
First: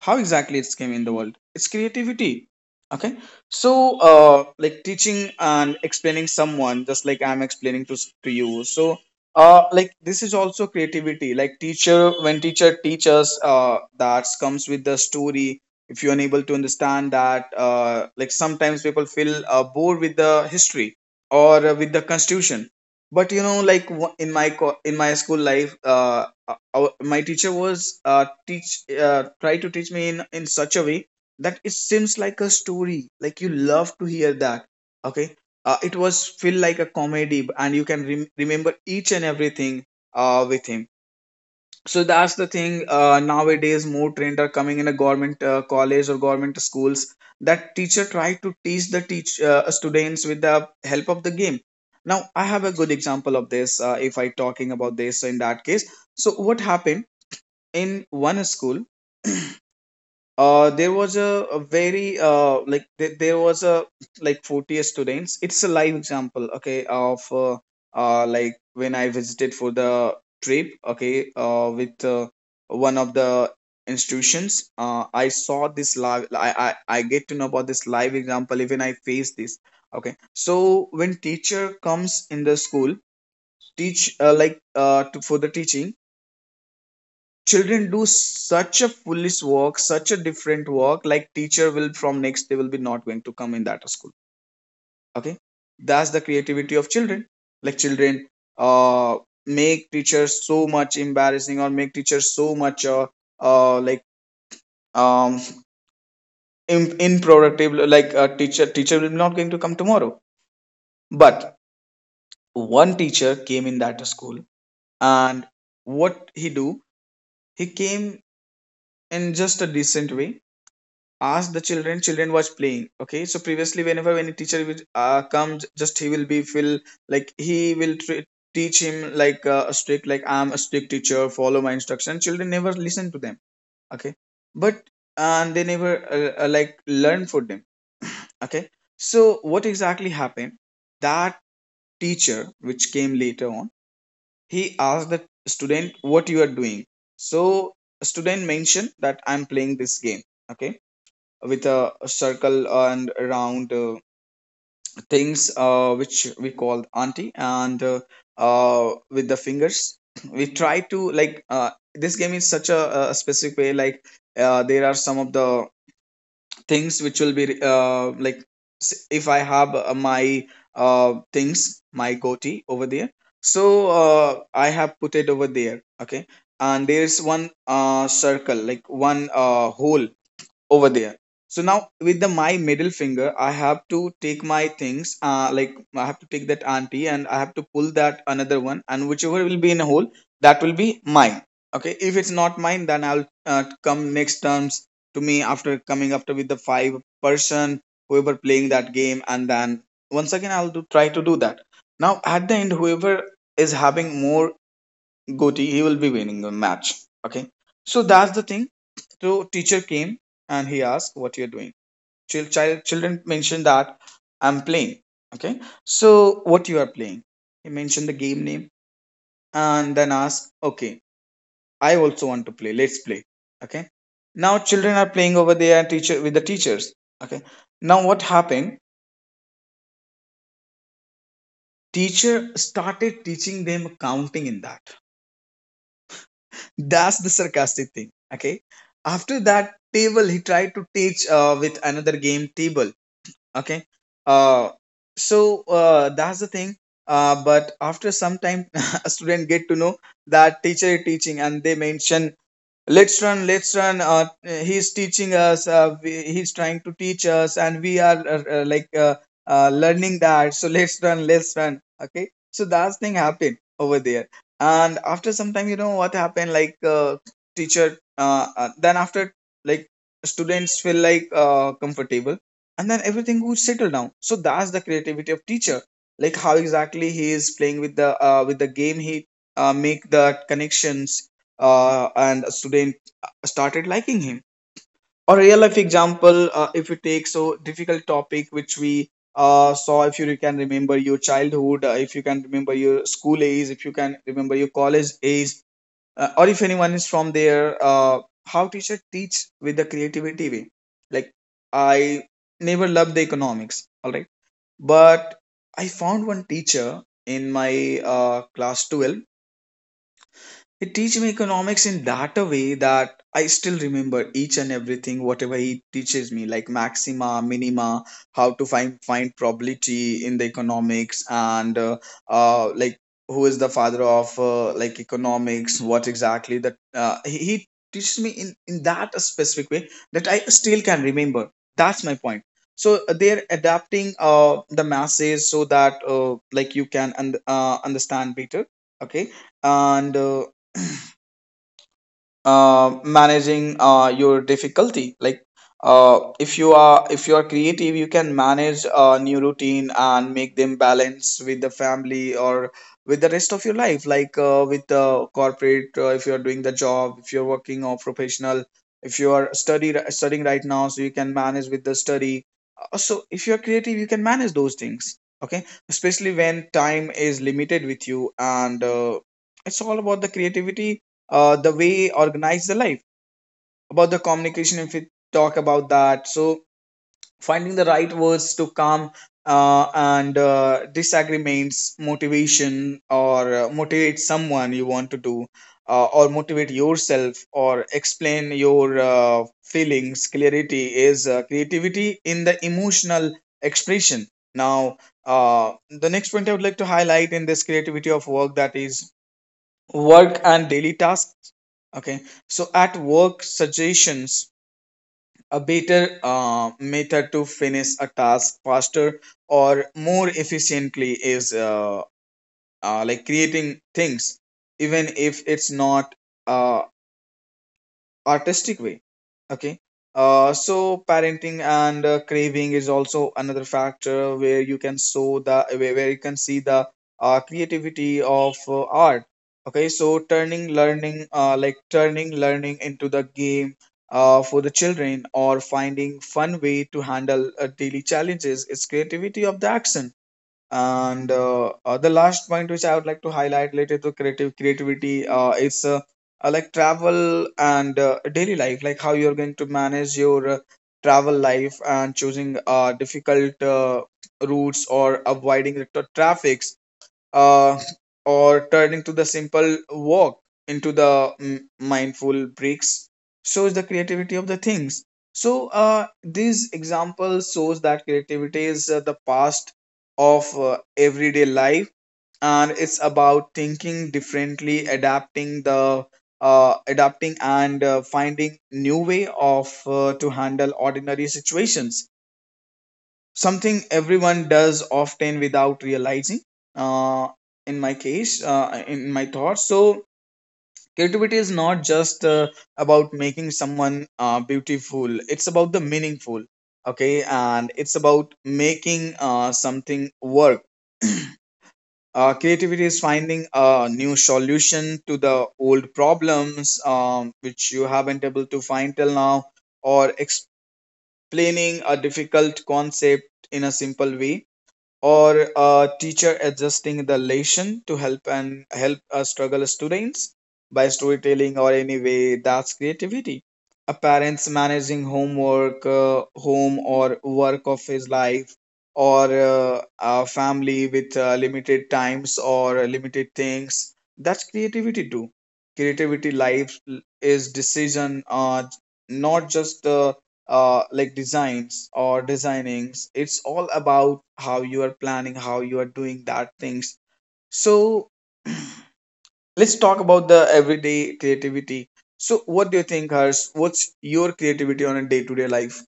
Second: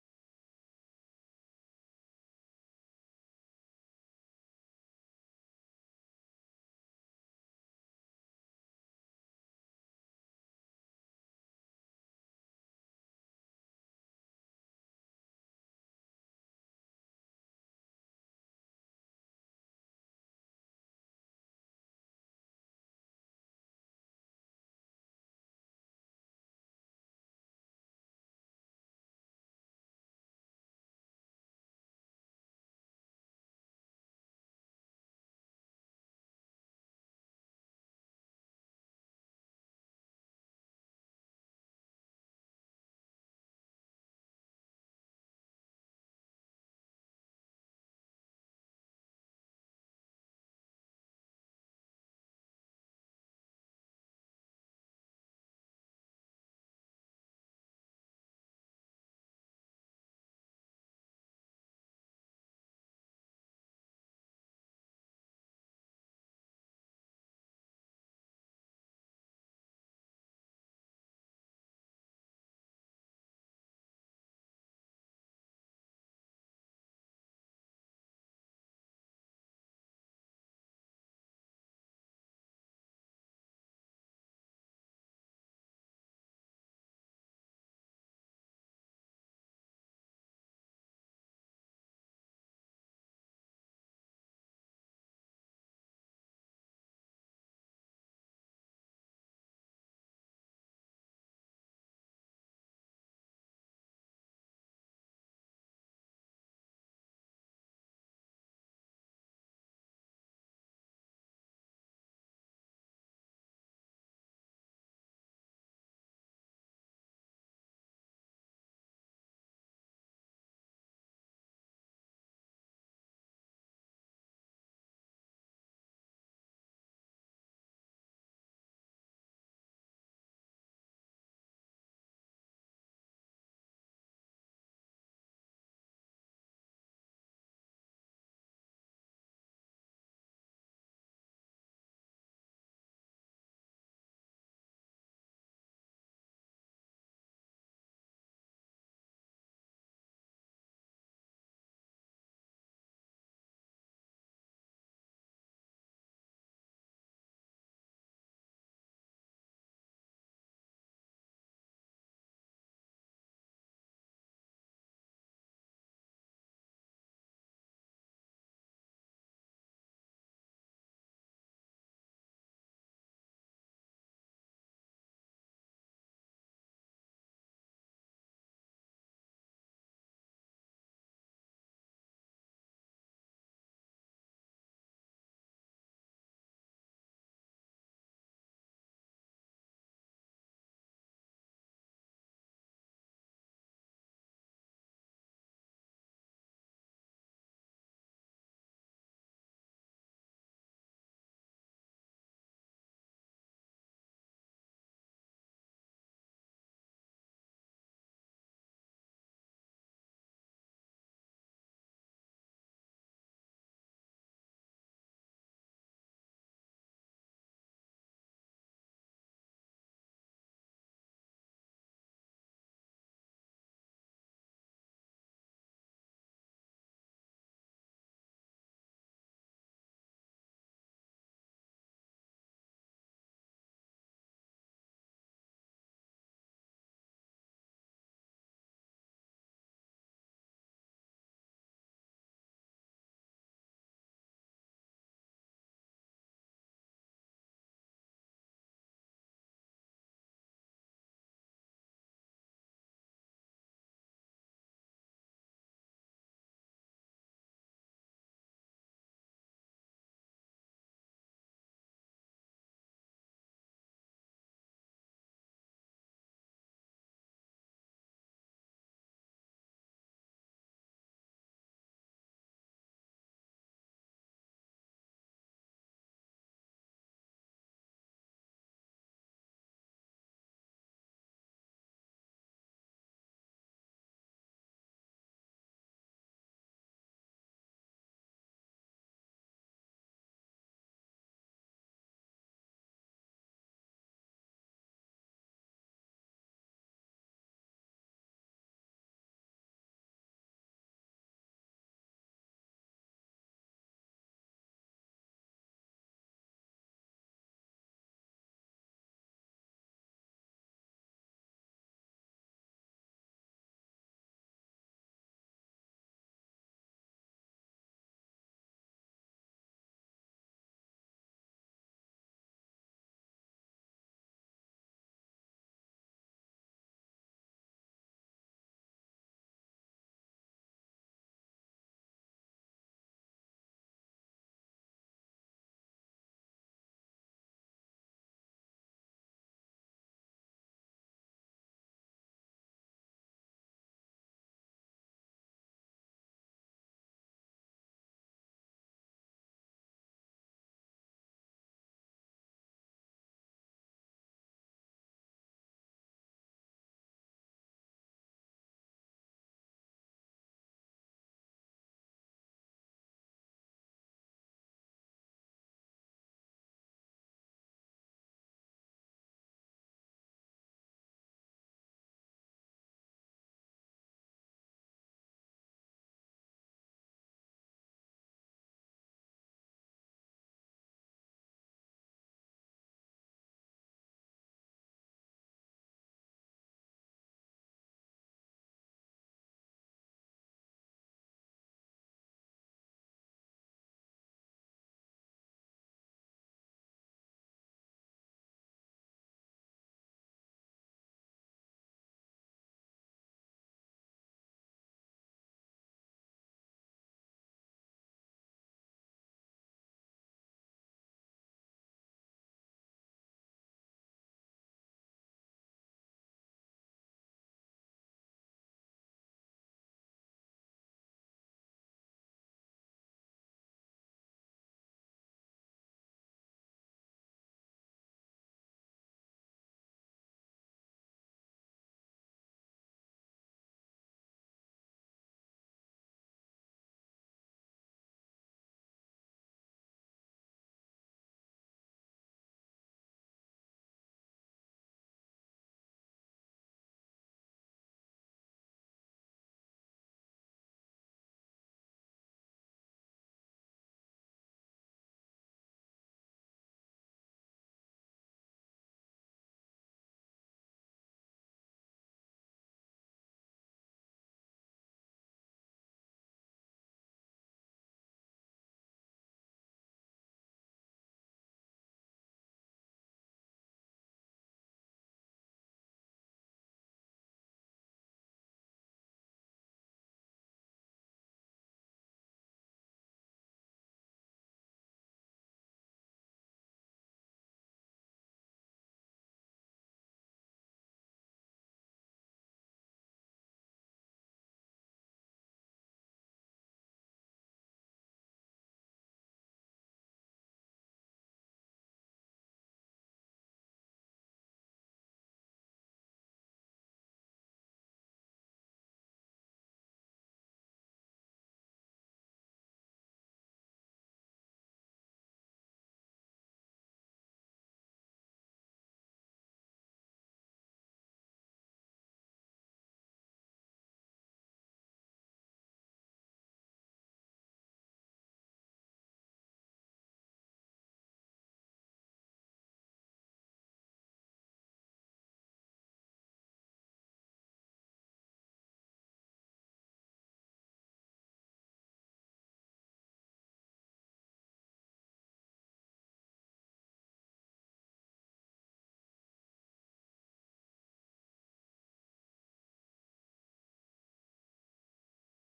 A: How exactly it's came in the world, it's creativity, okay. So, uh like, teaching and explaining someone, just like I'm explaining to, to you. So uh like, this is also creativity. Like teacher, when teacher teaches, uh that comes with the story. If you're unable to understand that, uh like, sometimes people feel uh, bored with the history or uh, with the constitution. But you know, like, w- in my co- in my school life, uh uh, our, my teacher was uh, teach uh, try to teach me in in such a way that it seems like a story, like you love to hear that, okay. Uh, it was feel like a comedy, and you can rem- remember each and everything uh, with him. So that's the thing. Uh, nowadays, more trend are coming in a government uh, college or government schools, that teacher try to teach the teach uh, students with the help of the game. Now I have a good example of this. Uh, if I talking about this, so in that case, so what happened. In one school, uh, there was a, a very uh, like, there, there was a like forty students. It's a live example, okay, of uh, uh, like when I visited for the trip, okay, uh, with uh, one of the institutions. uh, I saw this live. I, I I get to know about this live example, even I face this, okay. So when teacher comes in the school, teach uh, like uh, to, for the teaching, children do such a foolish work, such a different work, like teacher will, from next, they will be not going to come in that school. Okay, that's the creativity of children. Like children, uh, make teachers so much embarrassing, or make teachers so much uh, uh like um in, improductive. Like a teacher, teacher will not going to come tomorrow. But one teacher came in that school, and what he do? He came in just a decent way, ask the children. Children was playing, okay. So previously, whenever any teacher will uh, come, just he will be feel like he will tre- teach him like uh, a strict, like, I'm a strict teacher, follow my instruction. Children never listen to them, okay. But and they never uh, uh, like learn for them, okay. So what exactly happened, that teacher which came later on, he asked the student, what you are doing. So student mentioned that I'm playing this game, okay, with a circle and round uh, things uh, which we called auntie, and uh, uh, with the fingers. We try to like, uh, this game is such a, a specific way, like uh, there are some of the things which will be uh, like s- if I have uh, my uh, things, my goatee over there. So uh, I have put it over there, okay. And there is one uh, circle, like one uh, hole over there. So now with the my middle finger, I have to take my things, uh, like I have to take that auntie and I have to pull that another one, and whichever will be in a hole, that will be mine. Okay, if it's not mine, then I'll uh, come next terms to me after coming after with the five person whoever playing that game, and then once again I'll do, try to do that. Now at the end, whoever is having more goatee, he will be winning the match. Okay, so that's the thing so teacher came and he asked what you're doing. Chil- child, children mentioned that I'm playing. Okay. So what you are playing? He mentioned the game name and then asked, okay, I also want to play. Let's play. Okay. Now children are playing over there teacher with the teachers. Okay. Now what happened? Teacher started teaching them counting in that. That's the sarcastic thing. Okay. After that table, he tried to teach uh, with another game table. Okay. Uh, so uh, that's the thing. Uh, but after some time, a student get to know that teacher is teaching, and they mention let's run let's run uh, He's teaching us uh, we, he's trying to teach us and we are uh, uh, like uh, uh, learning that, so let's run let's run Okay, so that thing happened over there, and after some time, you know what happened? Like uh, teacher, uh, uh, then after, like, students feel like uh, comfortable, and then everything would settle down. So that's the creativity of teacher, like how exactly he is playing with the uh, with the game. He uh, make the connections, uh, and a student started liking him. A real life example, uh, if we take so difficult topic which we uh, saw, if you can remember your childhood, uh, if you can remember your school age, if you can remember your college age, uh, or if anyone is from there, uh, how teacher teach with the creativity way. Like, I never loved the economics, all right, but I found one teacher in my uh, class twelve. He teach me economics in that a way that I still remember each and everything, whatever he teaches me, like maxima, minima, how to find find probability in the economics, and uh, uh, like who is the father of uh, like economics, what exactly that uh, he, he teaches me in in that specific way that I still can remember. That's my point. So uh, they're adapting uh, the masses so that uh, like you can un- uh, understand better. Okay, and uh, uh, managing uh, your difficulty, like uh, if you are if you are creative, you can manage a new routine and make them balance with the family or with the rest of your life, like uh, with the corporate. Uh, if you are doing the job, if you're working or professional, if you are study studying right now, so you can manage with the study. Uh, so if you're creative, you can manage those things, okay, especially when time is limited with you, and uh, it's all about the creativity, uh, the way organize the life. About the communication, if we talk about that, so finding the right words to calm uh, and uh, disagreements, motivation, or uh, motivate someone you want to do, uh, or motivate yourself or explain your uh, feelings clarity is uh, creativity in the emotional expression. Now, uh, the next point I would like to highlight in this creativity of work, that is work and daily tasks. Okay. So at work suggestions, a better uh, method to finish a task faster or more efficiently is uh, uh, like creating things, even if it's not uh, artistic way. Okay. Uh, so parenting and uh, craving is also another factor where you can show the where where you can see the uh, creativity of uh, art. Okay. So turning learning uh, like turning learning into the game uh, for the children, or finding fun way to handle uh, daily challenges is creativity of the action. And uh, uh, the last point which I would like to highlight related to creative creativity uh, is uh, uh, like travel and uh, daily life, like how you're going to manage your uh, travel life, and choosing uh, difficult uh, routes or avoiding the tra- traffic, uh, or turning to the simple walk into the mm, mindful breaks shows the creativity of the things. So uh, these examples shows that creativity is uh, the past of uh, everyday life, and it's about thinking differently, adapting the uh, adapting and uh, finding new way of uh, to handle ordinary situations, something everyone does often without realizing. uh, in my case, uh, in my thoughts, so creativity is not just uh, about making someone uh, beautiful, it's about the meaningful. Okay, and it's about making uh, something work. Uh, creativity is finding a new solution to the old problems, um, which you haven't able to find till now, or explaining a difficult concept in a simple way, or a teacher adjusting the lesson to help and help a struggle students by storytelling or any way, that's creativity. A parents managing homework, uh, home or work of his life, or uh, a family with uh, limited times or limited things, that's creativity too. Creativity life is decision, uh, not just the uh, like designs or designings. It's all about how you are planning, how you are doing that things. So let's talk about the everyday creativity. So what do you think, Harsh? What's your creativity on a day-to-day life?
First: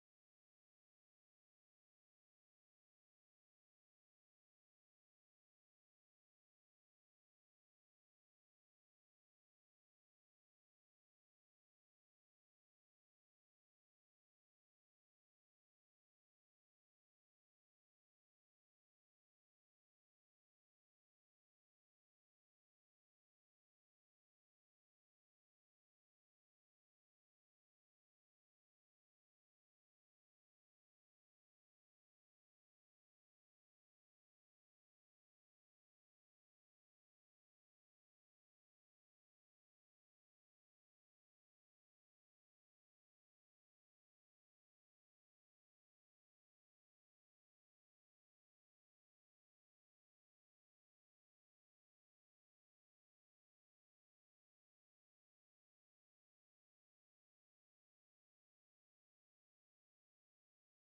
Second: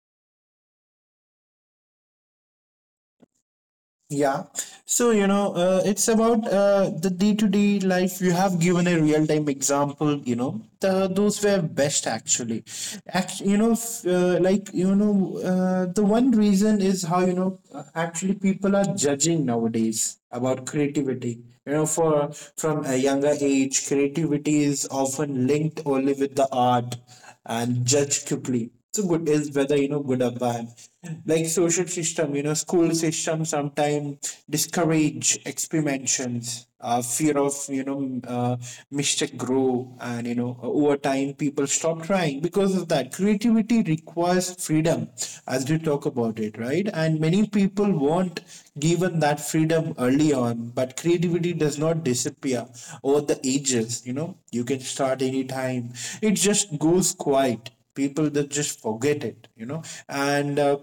B: Yeah. So, you know, uh, it's about uh, the day to day life. You have given a real time example, you know, the, those were best actually. Act, you know, f- uh, like, you know, uh, the one reason is how, you know, uh, actually people are judging nowadays about creativity. You know, for from a younger age, creativity is often linked only with the art and judge quickly. So good is whether you know good or bad. Like social system, you know, school system sometimes discourage experimentations, uh, fear of you know uh, mistake grow, and you know over time people stop trying because of that. Creativity requires requires freedom as we talk about it, right? And many people weren't given that freedom early on, but creativity does not disappear over the ages. You know, you can start anytime, it just goes quiet. People that just forget it, you know, and uh,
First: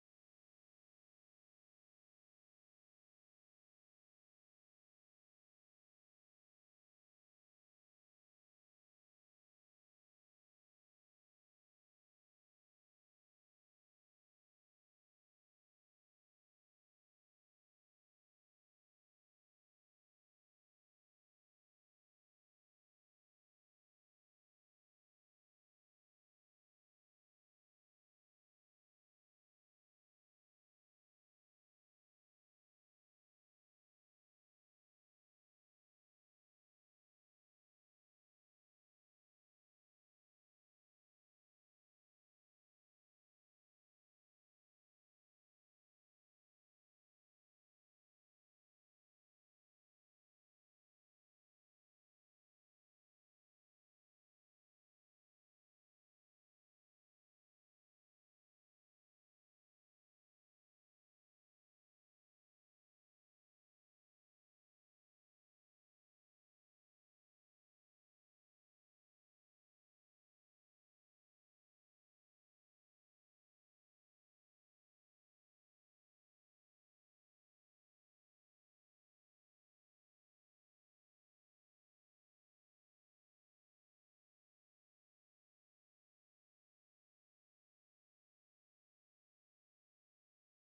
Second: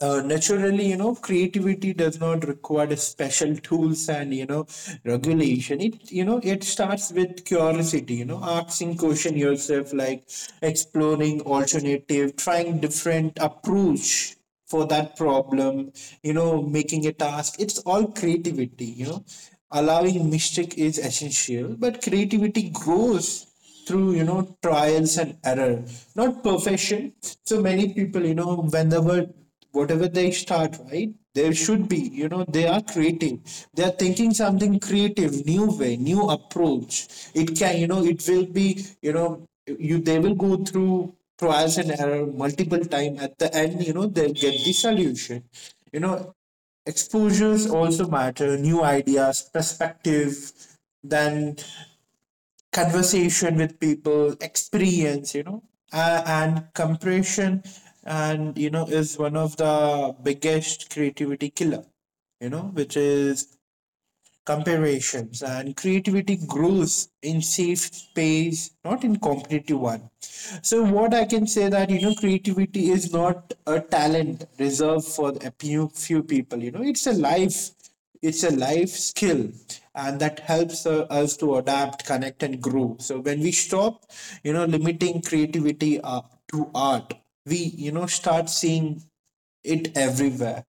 B: uh, naturally, you know, creativity does not require the special tools and you know regulation. It you know it starts with curiosity. You know, asking question yourself, like exploring alternative, trying different approach for that problem. You know, making a task. It's all creativity. You know, allowing mistake is essential, but creativity grows through you know trials and error not perfection so many people you know whenever whatever they start right they should be you know they are creative they are thinking something creative new way new approach it can you know it will be you know you they will go through trials and error multiple time at the end you know they'll get the solution you know exposures also matter new ideas perspective then conversation with people experience you know uh, and compression and you know is one of the biggest creativity killer you know which is comparisons and creativity grows in safe space not in competitive one so what I can say that you know creativity is not a talent reserved for a few few people you know it's a life it's a life skill and that helps uh, us to adapt connect and grow so when we stop you know limiting creativity uh, to art we you know start seeing it everywhere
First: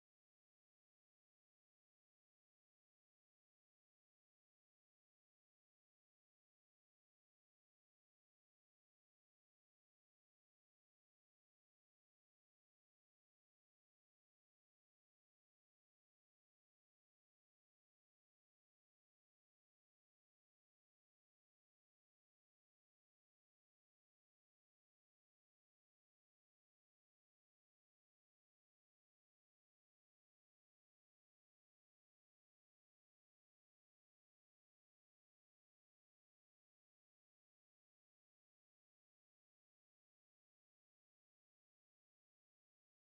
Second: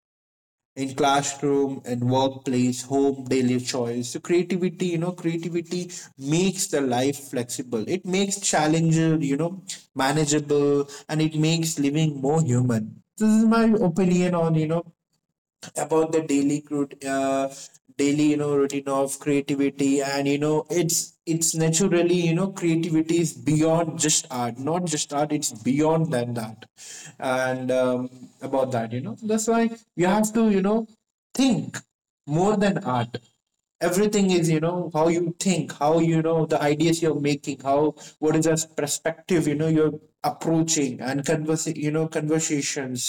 B: in classroom in workplace home daily choice so creativity you know creativity makes the life flexible it makes challenges you know manageable and it makes living more human this is my opinion on you know about the daily crut- uh, daily you know routine of creativity and you know it's it's naturally you know creativity is beyond just art not just art it's beyond than that and um, about that you know that's why you have to you know think more than art everything is you know how you think how you know the ideas you're making how what is the perspective you know you're approaching and converse you know conversations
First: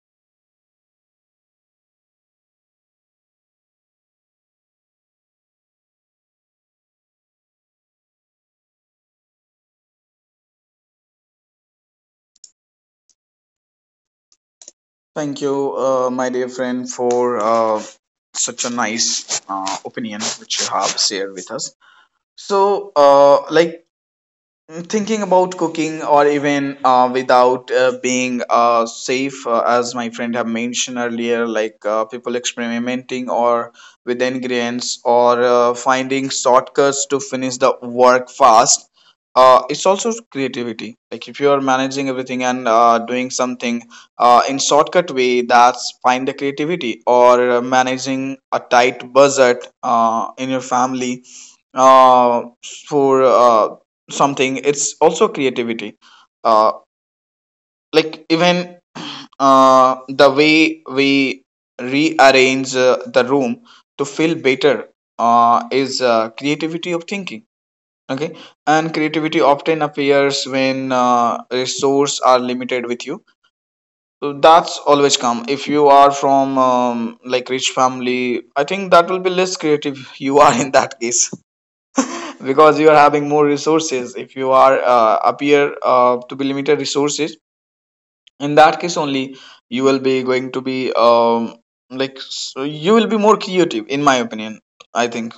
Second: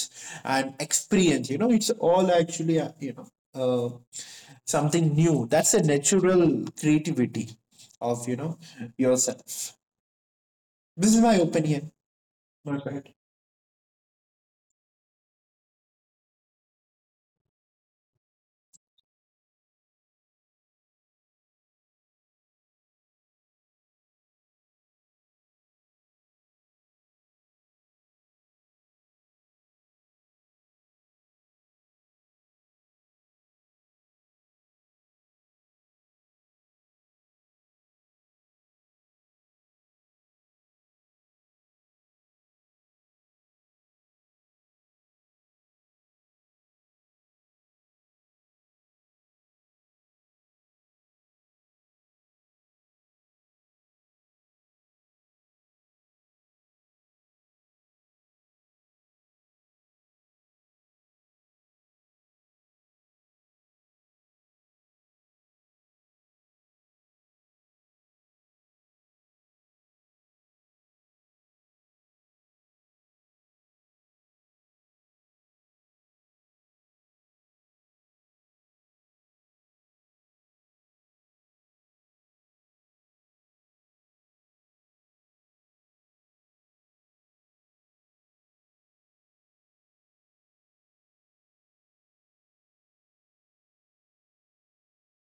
B: and experience you know it's all actually uh, you know uh, something new that's a natural creativity of you know yourself this is my opinion my bad
A: Thank you, uh, my dear friend, for uh, such a nice uh, opinion which you have shared with us. So, uh, like thinking about cooking, or even uh, without uh, being uh, safe, uh, as my friend have mentioned earlier, like uh, people experimenting or with ingredients, or uh, finding shortcuts to finish the work fast, uh, it's also creativity. Like, if you are managing everything and uh, doing something uh, in shortcut way, that's find the creativity, or uh, managing a tight budget uh, in your family uh, for uh, something, it's also creativity, uh, like even uh, the way we rearrange uh, the room to feel better uh, is uh, creativity of thinking. Okay. And creativity often appears when uh, resources are limited with you. So that's always come. If you are from, um, like, rich family, I think that will be less creative you are in that case, because you are having more resources. If you are uh, appear uh, to be limited resources, in that case only, you will be going to be um, like, so you will be more creative, in my opinion, I think.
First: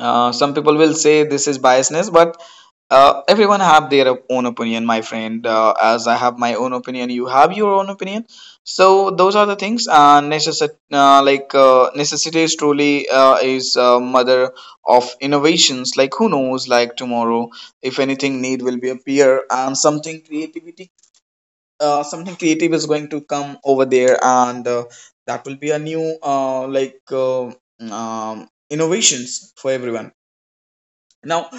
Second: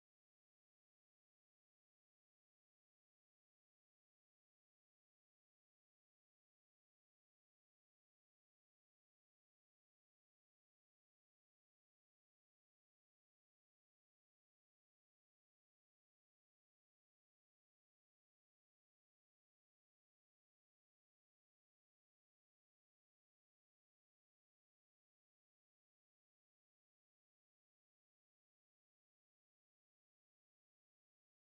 A: uh, Some people will say this is biasness, but uh, everyone have their own opinion, my friend. Uh, as I have my own opinion, you have your own opinion. So those are the things. And necessi- uh, like uh, necessity is truly uh, is uh, mother of innovations. Like, who knows? Like, tomorrow, if anything need will be appear and something creativity, uh, something creative is going to come over there, and uh, that will be a new uh, like uh, um, innovations for everyone. Now,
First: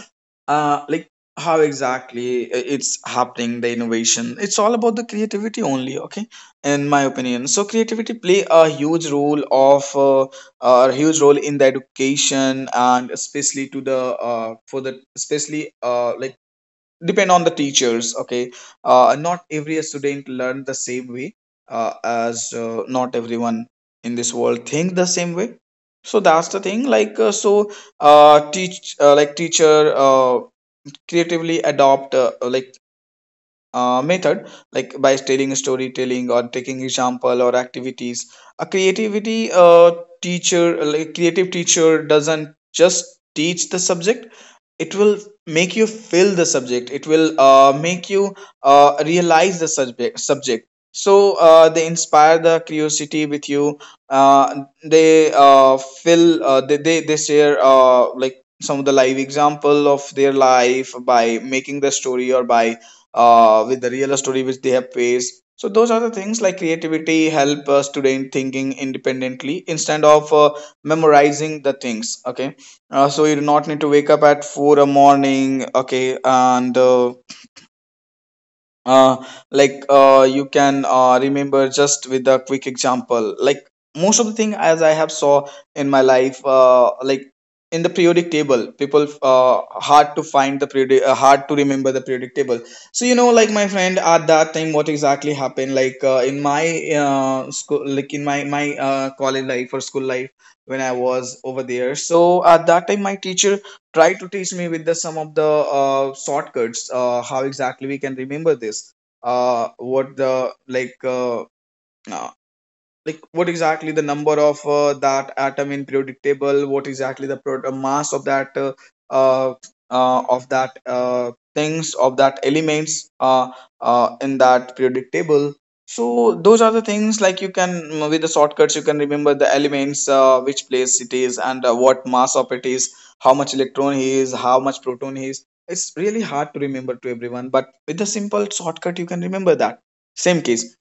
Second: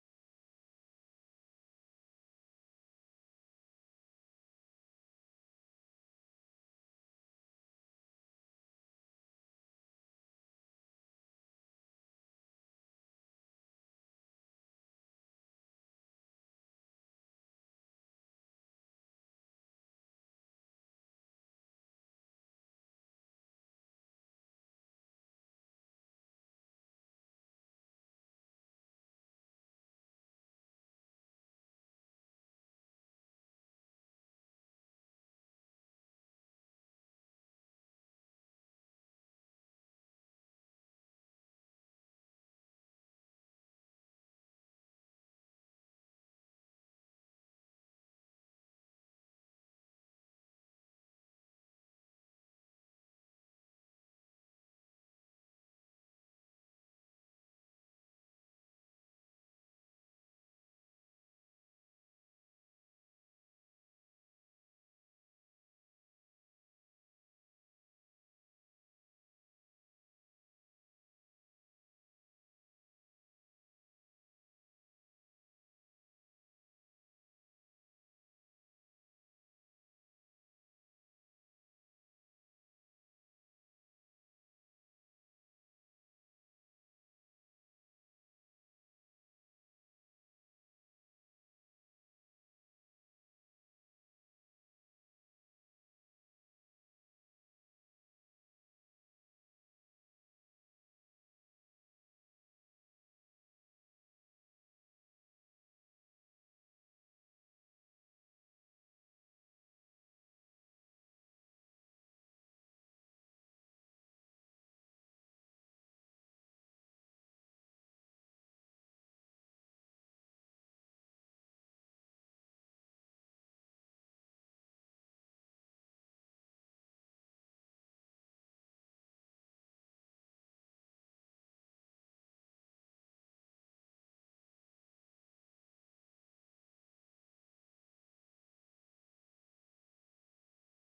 A: uh like how exactly it's happening, the innovation, it's all about the creativity only. Okay. In my opinion, so creativity play a huge role of uh, a huge role in the education, and especially to the uh, for the especially uh, like depend on the teachers. Okay. Uh, not every student learn the same way, uh, as uh, not everyone in this world think the same way. So that's the thing. Like uh, so uh, teach uh, like teacher uh, creatively adopt uh, like uh, method, like by telling storytelling, or taking example or activities. A creativity uh, teacher like creative teacher doesn't just teach the subject, it will make you feel the subject, it will uh, make you uh, realize the subject subject So uh, they inspire the curiosity with you. Uh, they uh, fill uh, they, they they share uh, like some of the live example of their life by making the story, or by uh, with the real story which they have faced. So those are the things, like creativity help a student thinking independently instead of uh, memorizing the things. Okay. Uh, so you do not need to wake up at four a morning, okay, and uh, uh, like uh, you can uh, remember just with a quick example. Like, most of the thing as I have saw in my life, uh, like, in the periodic table, people uh, hard to find the periodic, uh, hard to remember the periodic table. So you know, like, my friend, at that time, what exactly happened? Like uh, in my uh, school, like in my my uh, college life or school life when I was over there. So at that time, my teacher try to teach me with the some of the uh, shortcuts. Uh, how exactly we can remember this, uh, what the, like uh, like what exactly the number of uh, that atom in periodic table, what exactly the pro- uh, mass of that, uh, uh, uh, of that, uh, things of that elements, uh, uh, in that periodic table. So those are the things, like, you can, mm, with the shortcuts, you can remember the elements, uh, which place it is, and uh, what mass of it is, how much electron he is, how much proton he is. It's really hard to remember to everyone, but with the simple shortcut you can remember that. Same case,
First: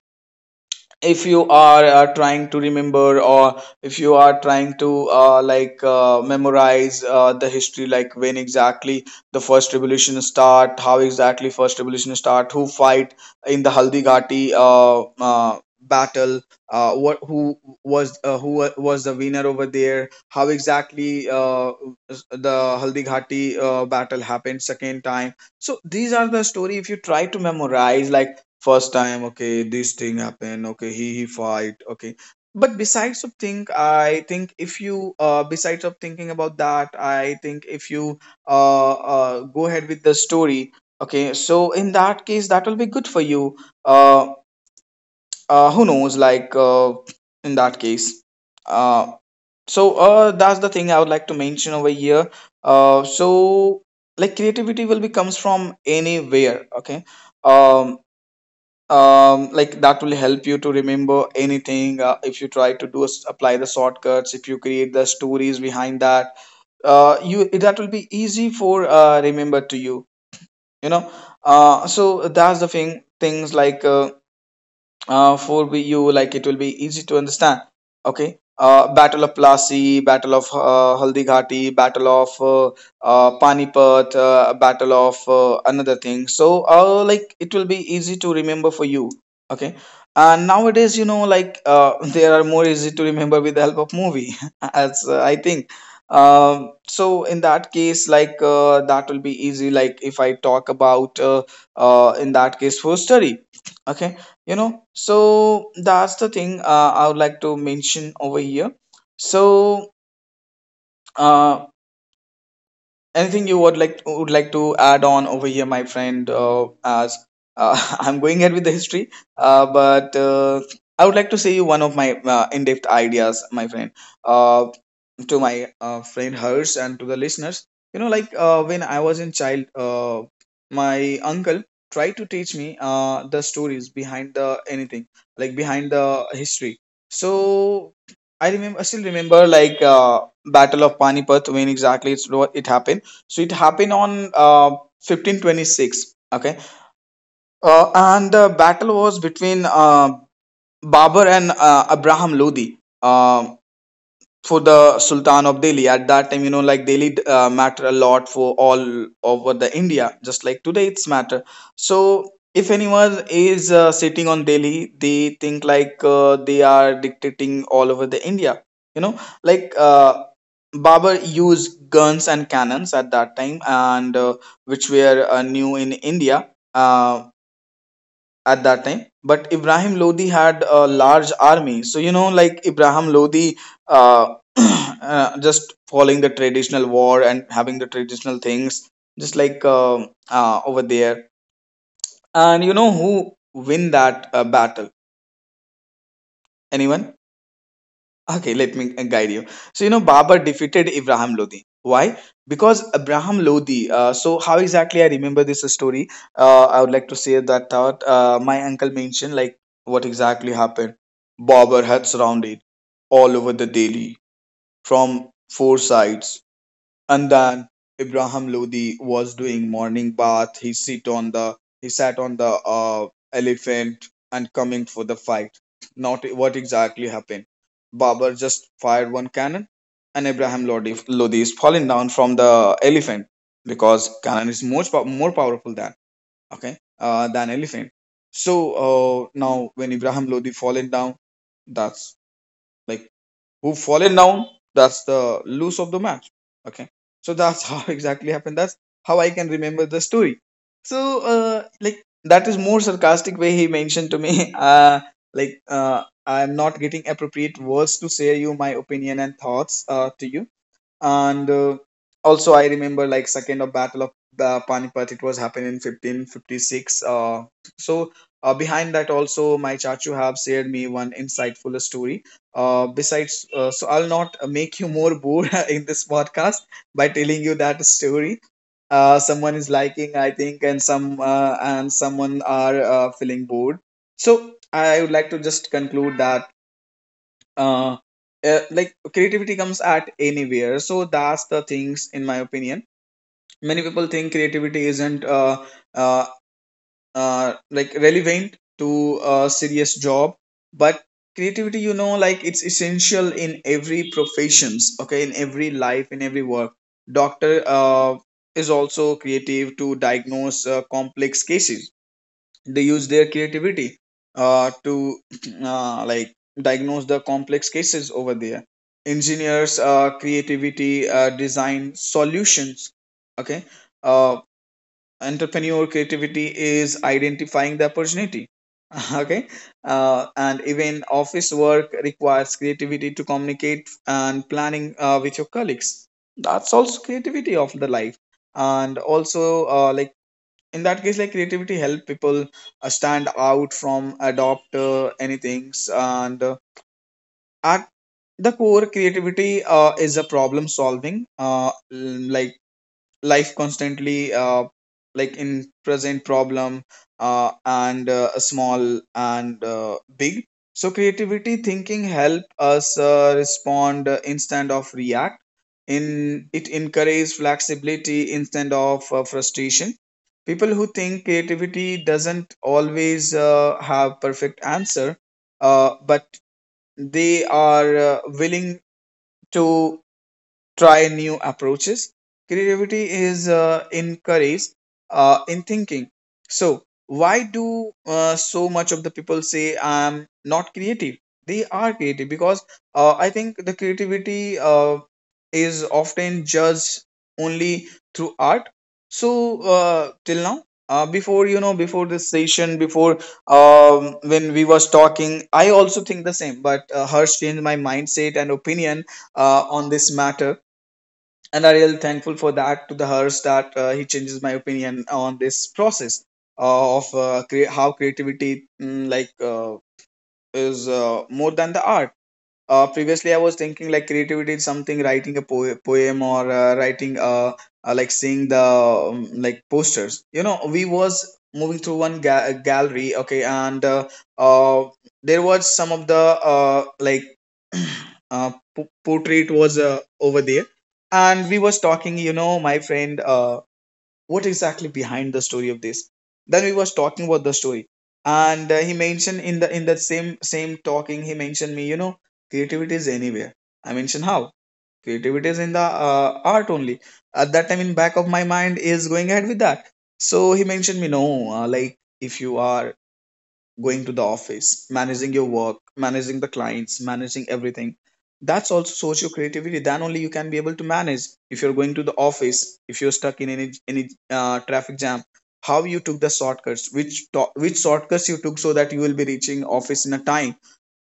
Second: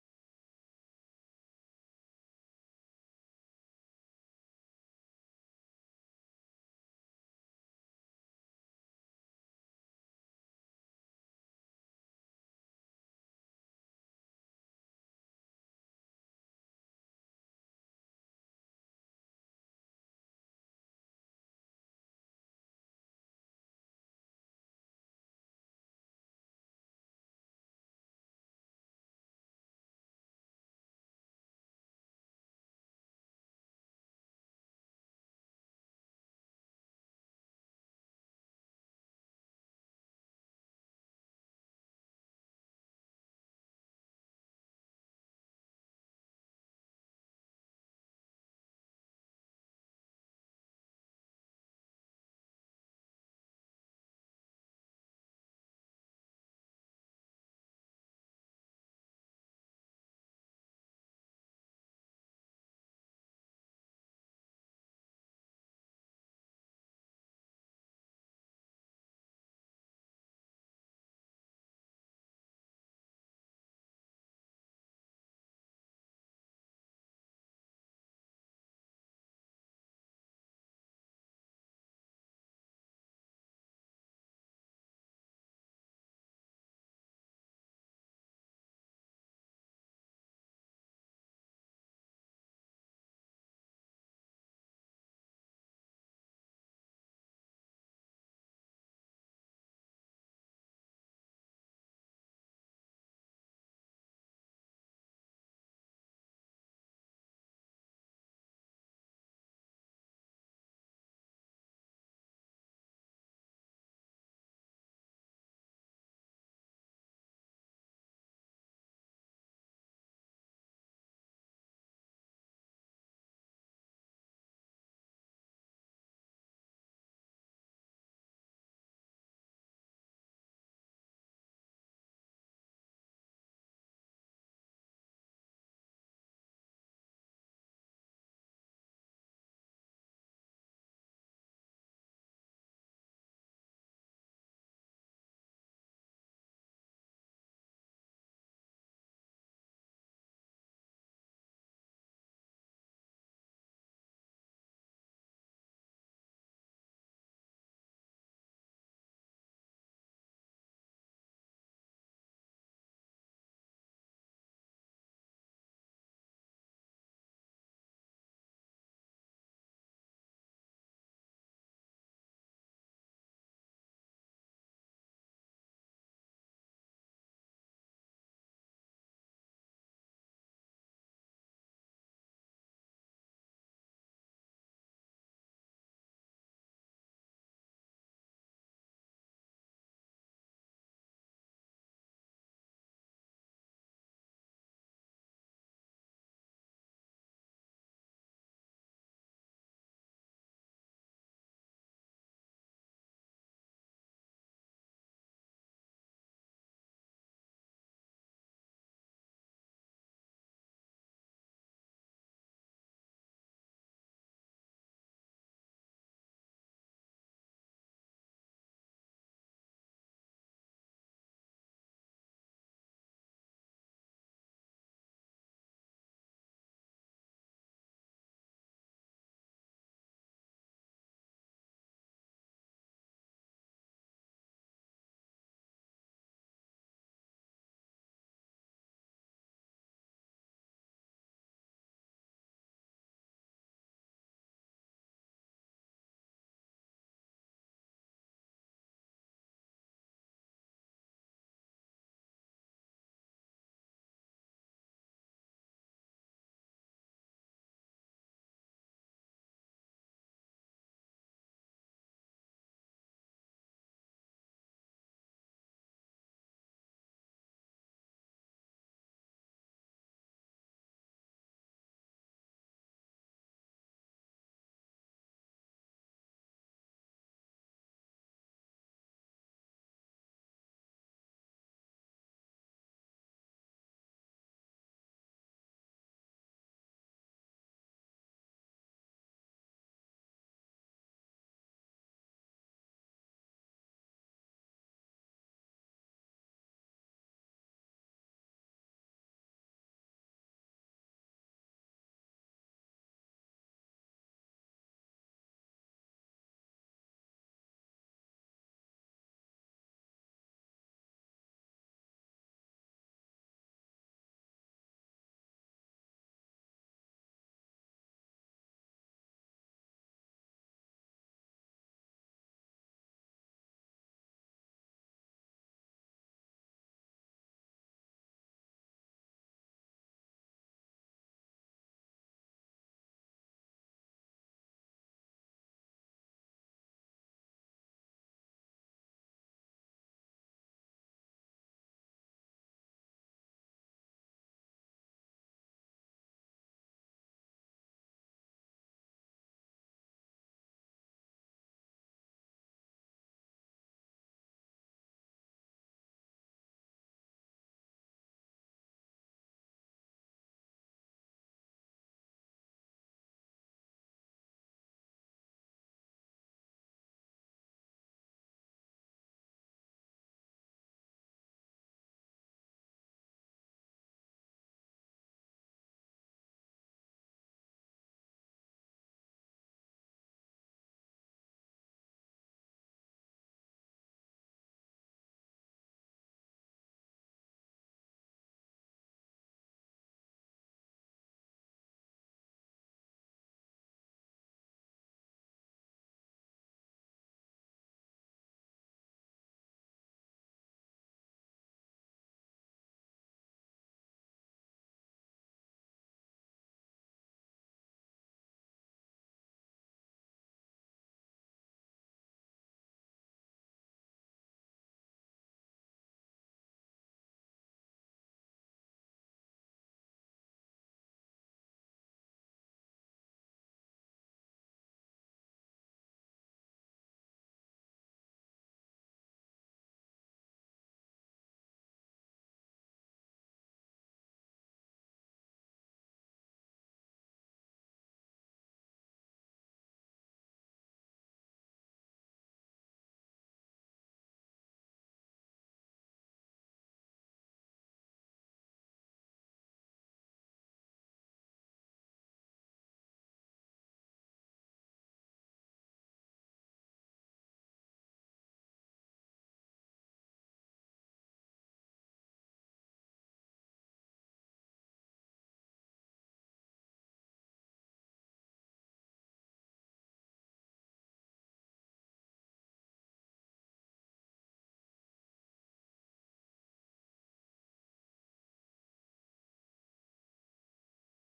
A: if you are uh, trying to remember, or if you are trying to uh, like uh, memorize uh, the history, like when exactly the first revolution start, how exactly first revolution start, who fight in the haldi ghati uh, uh, battle, uh, what, who was uh, who wa- was the winner over there, how exactly uh, the haldi ghati uh, battle happened second time. So these are the story. If you try to memorize, like, first time, okay, this thing happened, okay, he he fight, okay. But besides of think, I think if you, uh besides of thinking about that, I think if you uh, uh go ahead with the story, okay, so in that case that will be good for you. uh, uh who knows, like, uh in that case. uh so uh that's the thing I would like to mention over here. uh so like, creativity will be comes from anywhere, okay. um um like, that will help you to remember anything. Uh, if you try to do s- apply the shortcuts, if you create the stories behind that, uh you, that will be easy for uh remember to you, you know. Uh so that's the thing things like, uh, uh, for we- you, like, it will be easy to understand, okay. Uh, battle of Plassey, battle of uh, Haldighati, battle of uh, uh, Panipat, uh, battle of uh, another thing. So uh, like, it will be easy to remember for you, okay. And nowadays, you know, like, uh, they are more easy to remember with the help of movie as uh, I think. Um, so in that case, like, uh, that will be easy, like, if I talk about uh, uh, in that case, for study, okay. You know, so that's the thing uh, I would like to mention over here. So uh, anything you would like would like to add on over here, my friend? Uh, as uh, I'm going ahead with the history, uh, but uh, I would like to say you one of my uh, in-depth ideas, my friend, uh, to my uh, friend Hers and to the listeners. You know, like, uh, when I was in child, uh, my uncle tried to teach me uh, the stories behind the anything, like behind the history. So I remember, I still remember, like, uh, Battle of Panipat, when exactly it's what it happened. So it happened on uh, fifteen twenty-six. Okay, uh, and the battle was between uh, Babur and uh, Abraham Lodi. Um for the Sultan of Delhi. At that time, you know, like, Delhi uh, matter a lot for all over the India, just like today it's matter. So if anyone is uh, sitting on Delhi, they think like uh, they are dictating all over the India. You know, like uh, Babur used guns and cannons at that time, and uh, which were uh, new in India. Uh, at that time, but Ibrahim Lodi had a large army. So you know, like, Ibrahim Lodi uh, uh, just following the traditional war and having the traditional things, just like um uh, over there. And you know who win that uh, battle? Anyone? Okay, let me guide you. So, you know, Babur defeated Ibrahim Lodi. Why? Because Abraham Lodi. Uh, so, how exactly I remember this story? Uh, I would like to say that thought. Uh, my uncle mentioned like what exactly happened. Babur had surrounded all over the Delhi from four sides. And then Ibrahim Lodi was doing morning bath. He sit on the he sat on the uh, elephant and coming for the fight. Not what exactly happened. Babar just fired one cannon, and Ibrahim Lodi, Lodi is falling down from the elephant, because cannon is much pow- more powerful than, okay, uh, than elephant. So uh, now when Ibrahim Lodi fallen down, that's, like, who fallen down, that's the lose of the match, okay. So that's how exactly happened. That's how I can remember the story. So uh, like, that is more sarcastic way he mentioned to me uh, Like, uh, I'm not getting appropriate words to say you my opinion and thoughts uh, to you. And uh, also I remember, like, second of battle of uh, Panipat, it was happened in fifteen fifty-six. uh, so uh, Behind that also my chachu have shared me one insightful story, uh, besides. Uh, so I'll not make you more bored in this podcast by telling you that story. Uh, someone is liking, I think, and some uh, and someone are uh, feeling bored. So I would like to just conclude that uh, uh, like, creativity comes at anywhere. So that's the things in my opinion. Many people think creativity isn't uh, uh, uh, like, relevant to a serious job, but creativity, you know, like, it's essential in every professions, okay, in every life, in every work. Doctor uh, is also creative to diagnose uh, complex cases. They use their creativity uh, to uh, like, diagnose the complex cases over there. Engineers uh, creativity uh, design solutions, okay. uh, Entrepreneur creativity is identifying the opportunity. Okay. Uh, and even office work requires creativity to communicate and planning uh, with your colleagues. That's also creativity of the life. And also uh, like, in that case, like, creativity help people uh, stand out from adopt uh, anything. And uh, at the core, creativity uh, is a problem solving, uh, l- like, life constantly uh, like, in present problem, uh, and uh, a small and uh, big. So creativity thinking help us uh, respond uh, instead of react. In it encourages flexibility instead of uh, frustration. People who think creativity doesn't always uh, have perfect answer, uh, but they are uh, willing to try new approaches. Creativity is uh, encouraged uh, in thinking. So, why do uh, so much of the people say I'm not creative? They are creative because uh, I think the creativity uh, is often judged only through art. So, uh, till now, uh, before, you know, before this session, before, um, when we was talking, I also think the same. But uh, Harsh changed my mindset and opinion uh, on this matter, and are really thankful for that to the hers, that uh, he changes my opinion on this process uh, of uh, crea- how creativity, mm, like, uh, is uh, more than the art. Uh, previously, I was thinking, like, creativity is something writing a po- poem, or uh, writing uh, uh, like, seeing the, um, like, posters. You know, we was moving through one ga- gallery, okay, and uh, uh, there was some of the uh, like, uh, po- portrait was uh, over there, and we was talking. You know, my friend. Uh, what exactly behind the story of this? Then we was talking about the story. And uh, he mentioned in the, in that same same talking, he mentioned me, you know, creativity is anywhere. I mentioned how creativity is in the uh, art only. At that time, in back of my mind is going ahead with that. So he mentioned me, no, uh, like, if you are going to the office, managing your work, managing the clients, managing everything. That's also source your creativity. Then only you can be able to manage. If you're going to the office, if you're stuck in any any uh, traffic jam, how you took the shortcuts, which to- which shortcuts you took, so that you will be reaching office in a time.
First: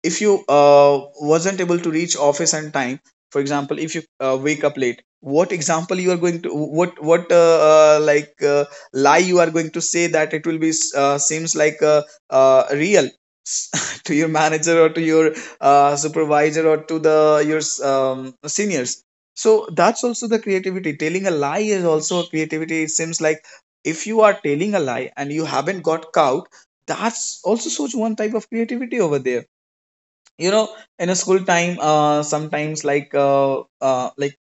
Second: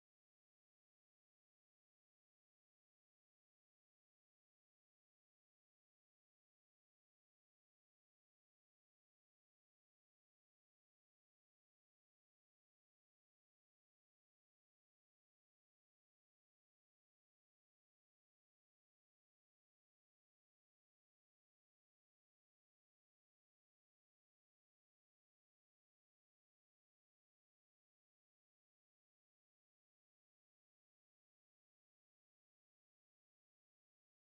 A: If you uh, wasn't able to reach office on time, for example, if you uh, wake up late, what example you are going to, what what uh, uh, like uh, lie you are going to say, that it will be uh, seems like uh, uh, real to your manager, or to your uh, supervisor, or to the your, um, seniors. So that's also the creativity. Telling a lie is also a creativity, it seems like. If you are telling a lie and you haven't got caught, that's also such one type of creativity over there, you know. In a school time, uh sometimes, like, uh, uh like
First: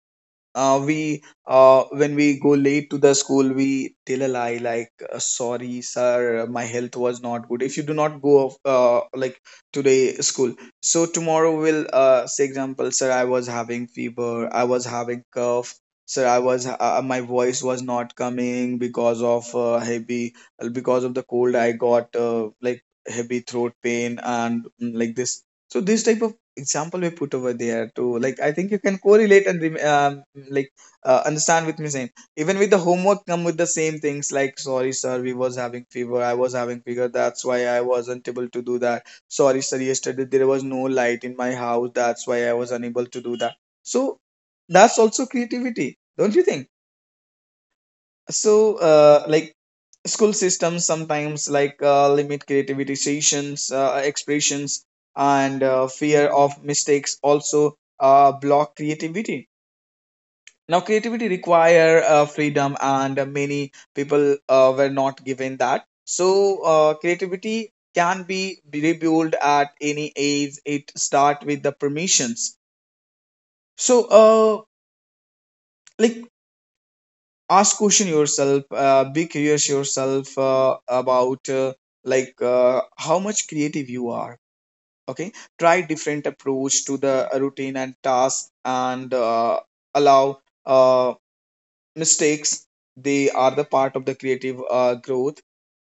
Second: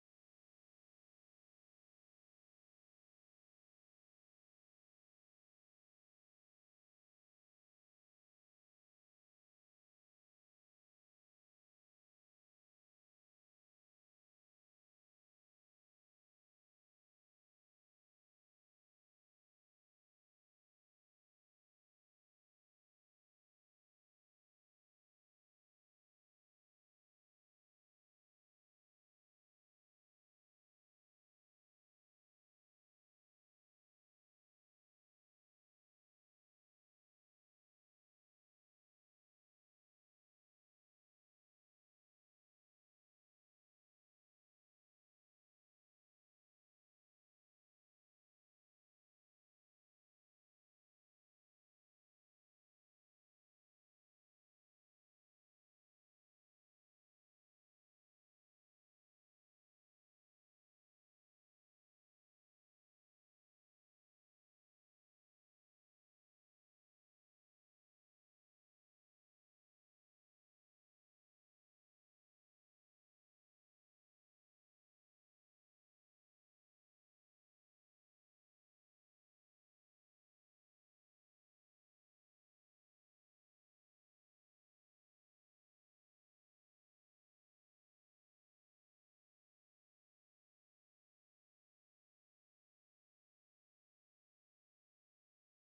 A: uh, we uh, when we go late to the school, we tell a lie, like, uh, sorry sir, my health was not good. If you do not go of- uh, like, today school, so tomorrow we'll uh, say, example, sir, I was having fever, I was having cough, sir, I was uh, uh, my voice was not coming because of uh, heavy, uh, because of the cold, I got uh, like, heavy throat pain, and mm, like this. So this type of example we put over there to, like, I think you can correlate and rem- um, like, uh, understand with me, same. Even with the homework come with the same things, like, sorry sir, we was having fever, I was having fever, that's why I wasn't able to do that. Sorry sir, yesterday there was no light in my house, that's why I was unable to do that. So that's also creativity, don't you think? So uh, like, school systems sometimes, like, uh, limit creativity sessions, uh, expressions, and uh, fear of mistakes also uh, block creativity. Now creativity require uh, freedom, and uh, many people uh, were not given that. So uh, creativity can be rebuilt at any age. It start with the permissions. So uh, like, ask question yourself, uh, be curious yourself uh, about uh, like uh, how much creative you are, okay. Try different approach to the routine and task, and uh, allow uh, mistakes. They are the part of the creative uh, growth.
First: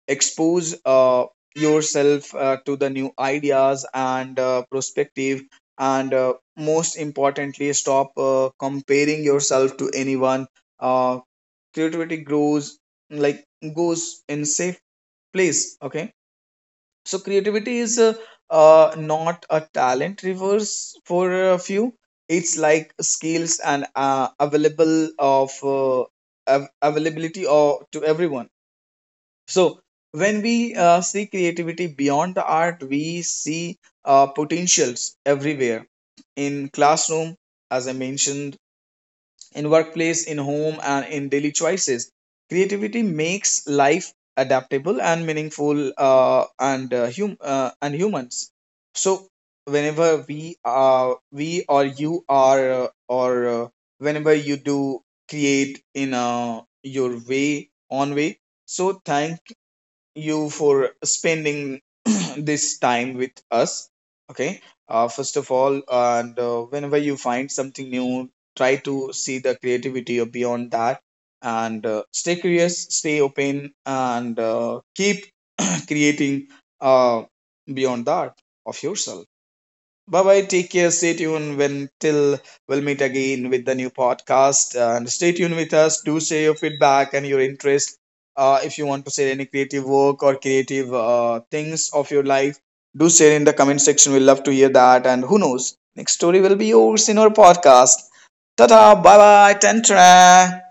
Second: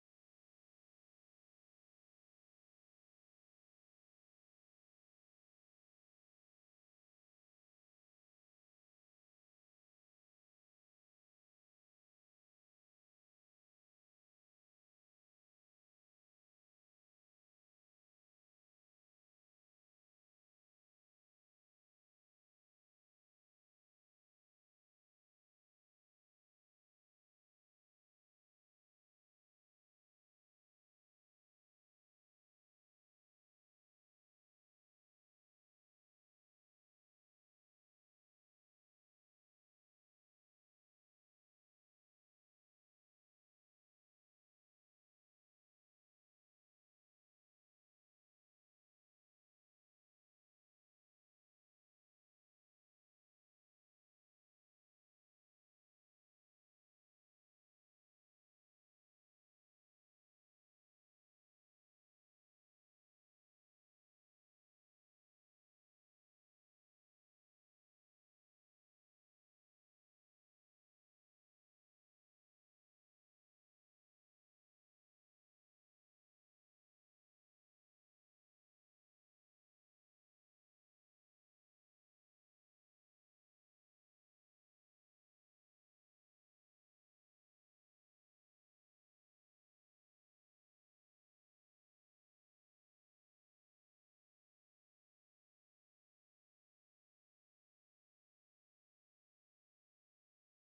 A: Expose uh, yourself uh, to the new ideas and uh, perspective. And uh, most importantly, stop uh, comparing yourself to anyone. Uh, Creativity grows, like, goes in safe place, okay. So creativity is uh, uh, not a talent reverse for a few. It's like skills, and uh, available of uh, av- availability, or to everyone. So when we uh, see creativity beyond the art, we see uh, potentials everywhere. In classroom, as I mentioned, in workplace, in home, and in daily choices. Creativity makes life adaptable and meaningful, uh, and uh, hum- uh, and humans. So whenever we uh, we or you are uh, or uh, whenever you do create in uh, your way, on way. So thank you for spending this time with us. Okay. Uh, first of all, and uh, whenever you find something new, try to see the creativity beyond that, and uh, stay curious, stay open, and uh, keep creating uh, beyond that, of yourself. Bye bye. Take care. Stay tuned, when till we'll meet again with the new podcast. And stay tuned with us. Do share your feedback and your interest. Uh, if you want to share any creative work or creative uh, things of your life, do share in the comment section. We love to hear that. And who knows, next story will be yours in our podcast. Ta ta. Bye bye. Tantra.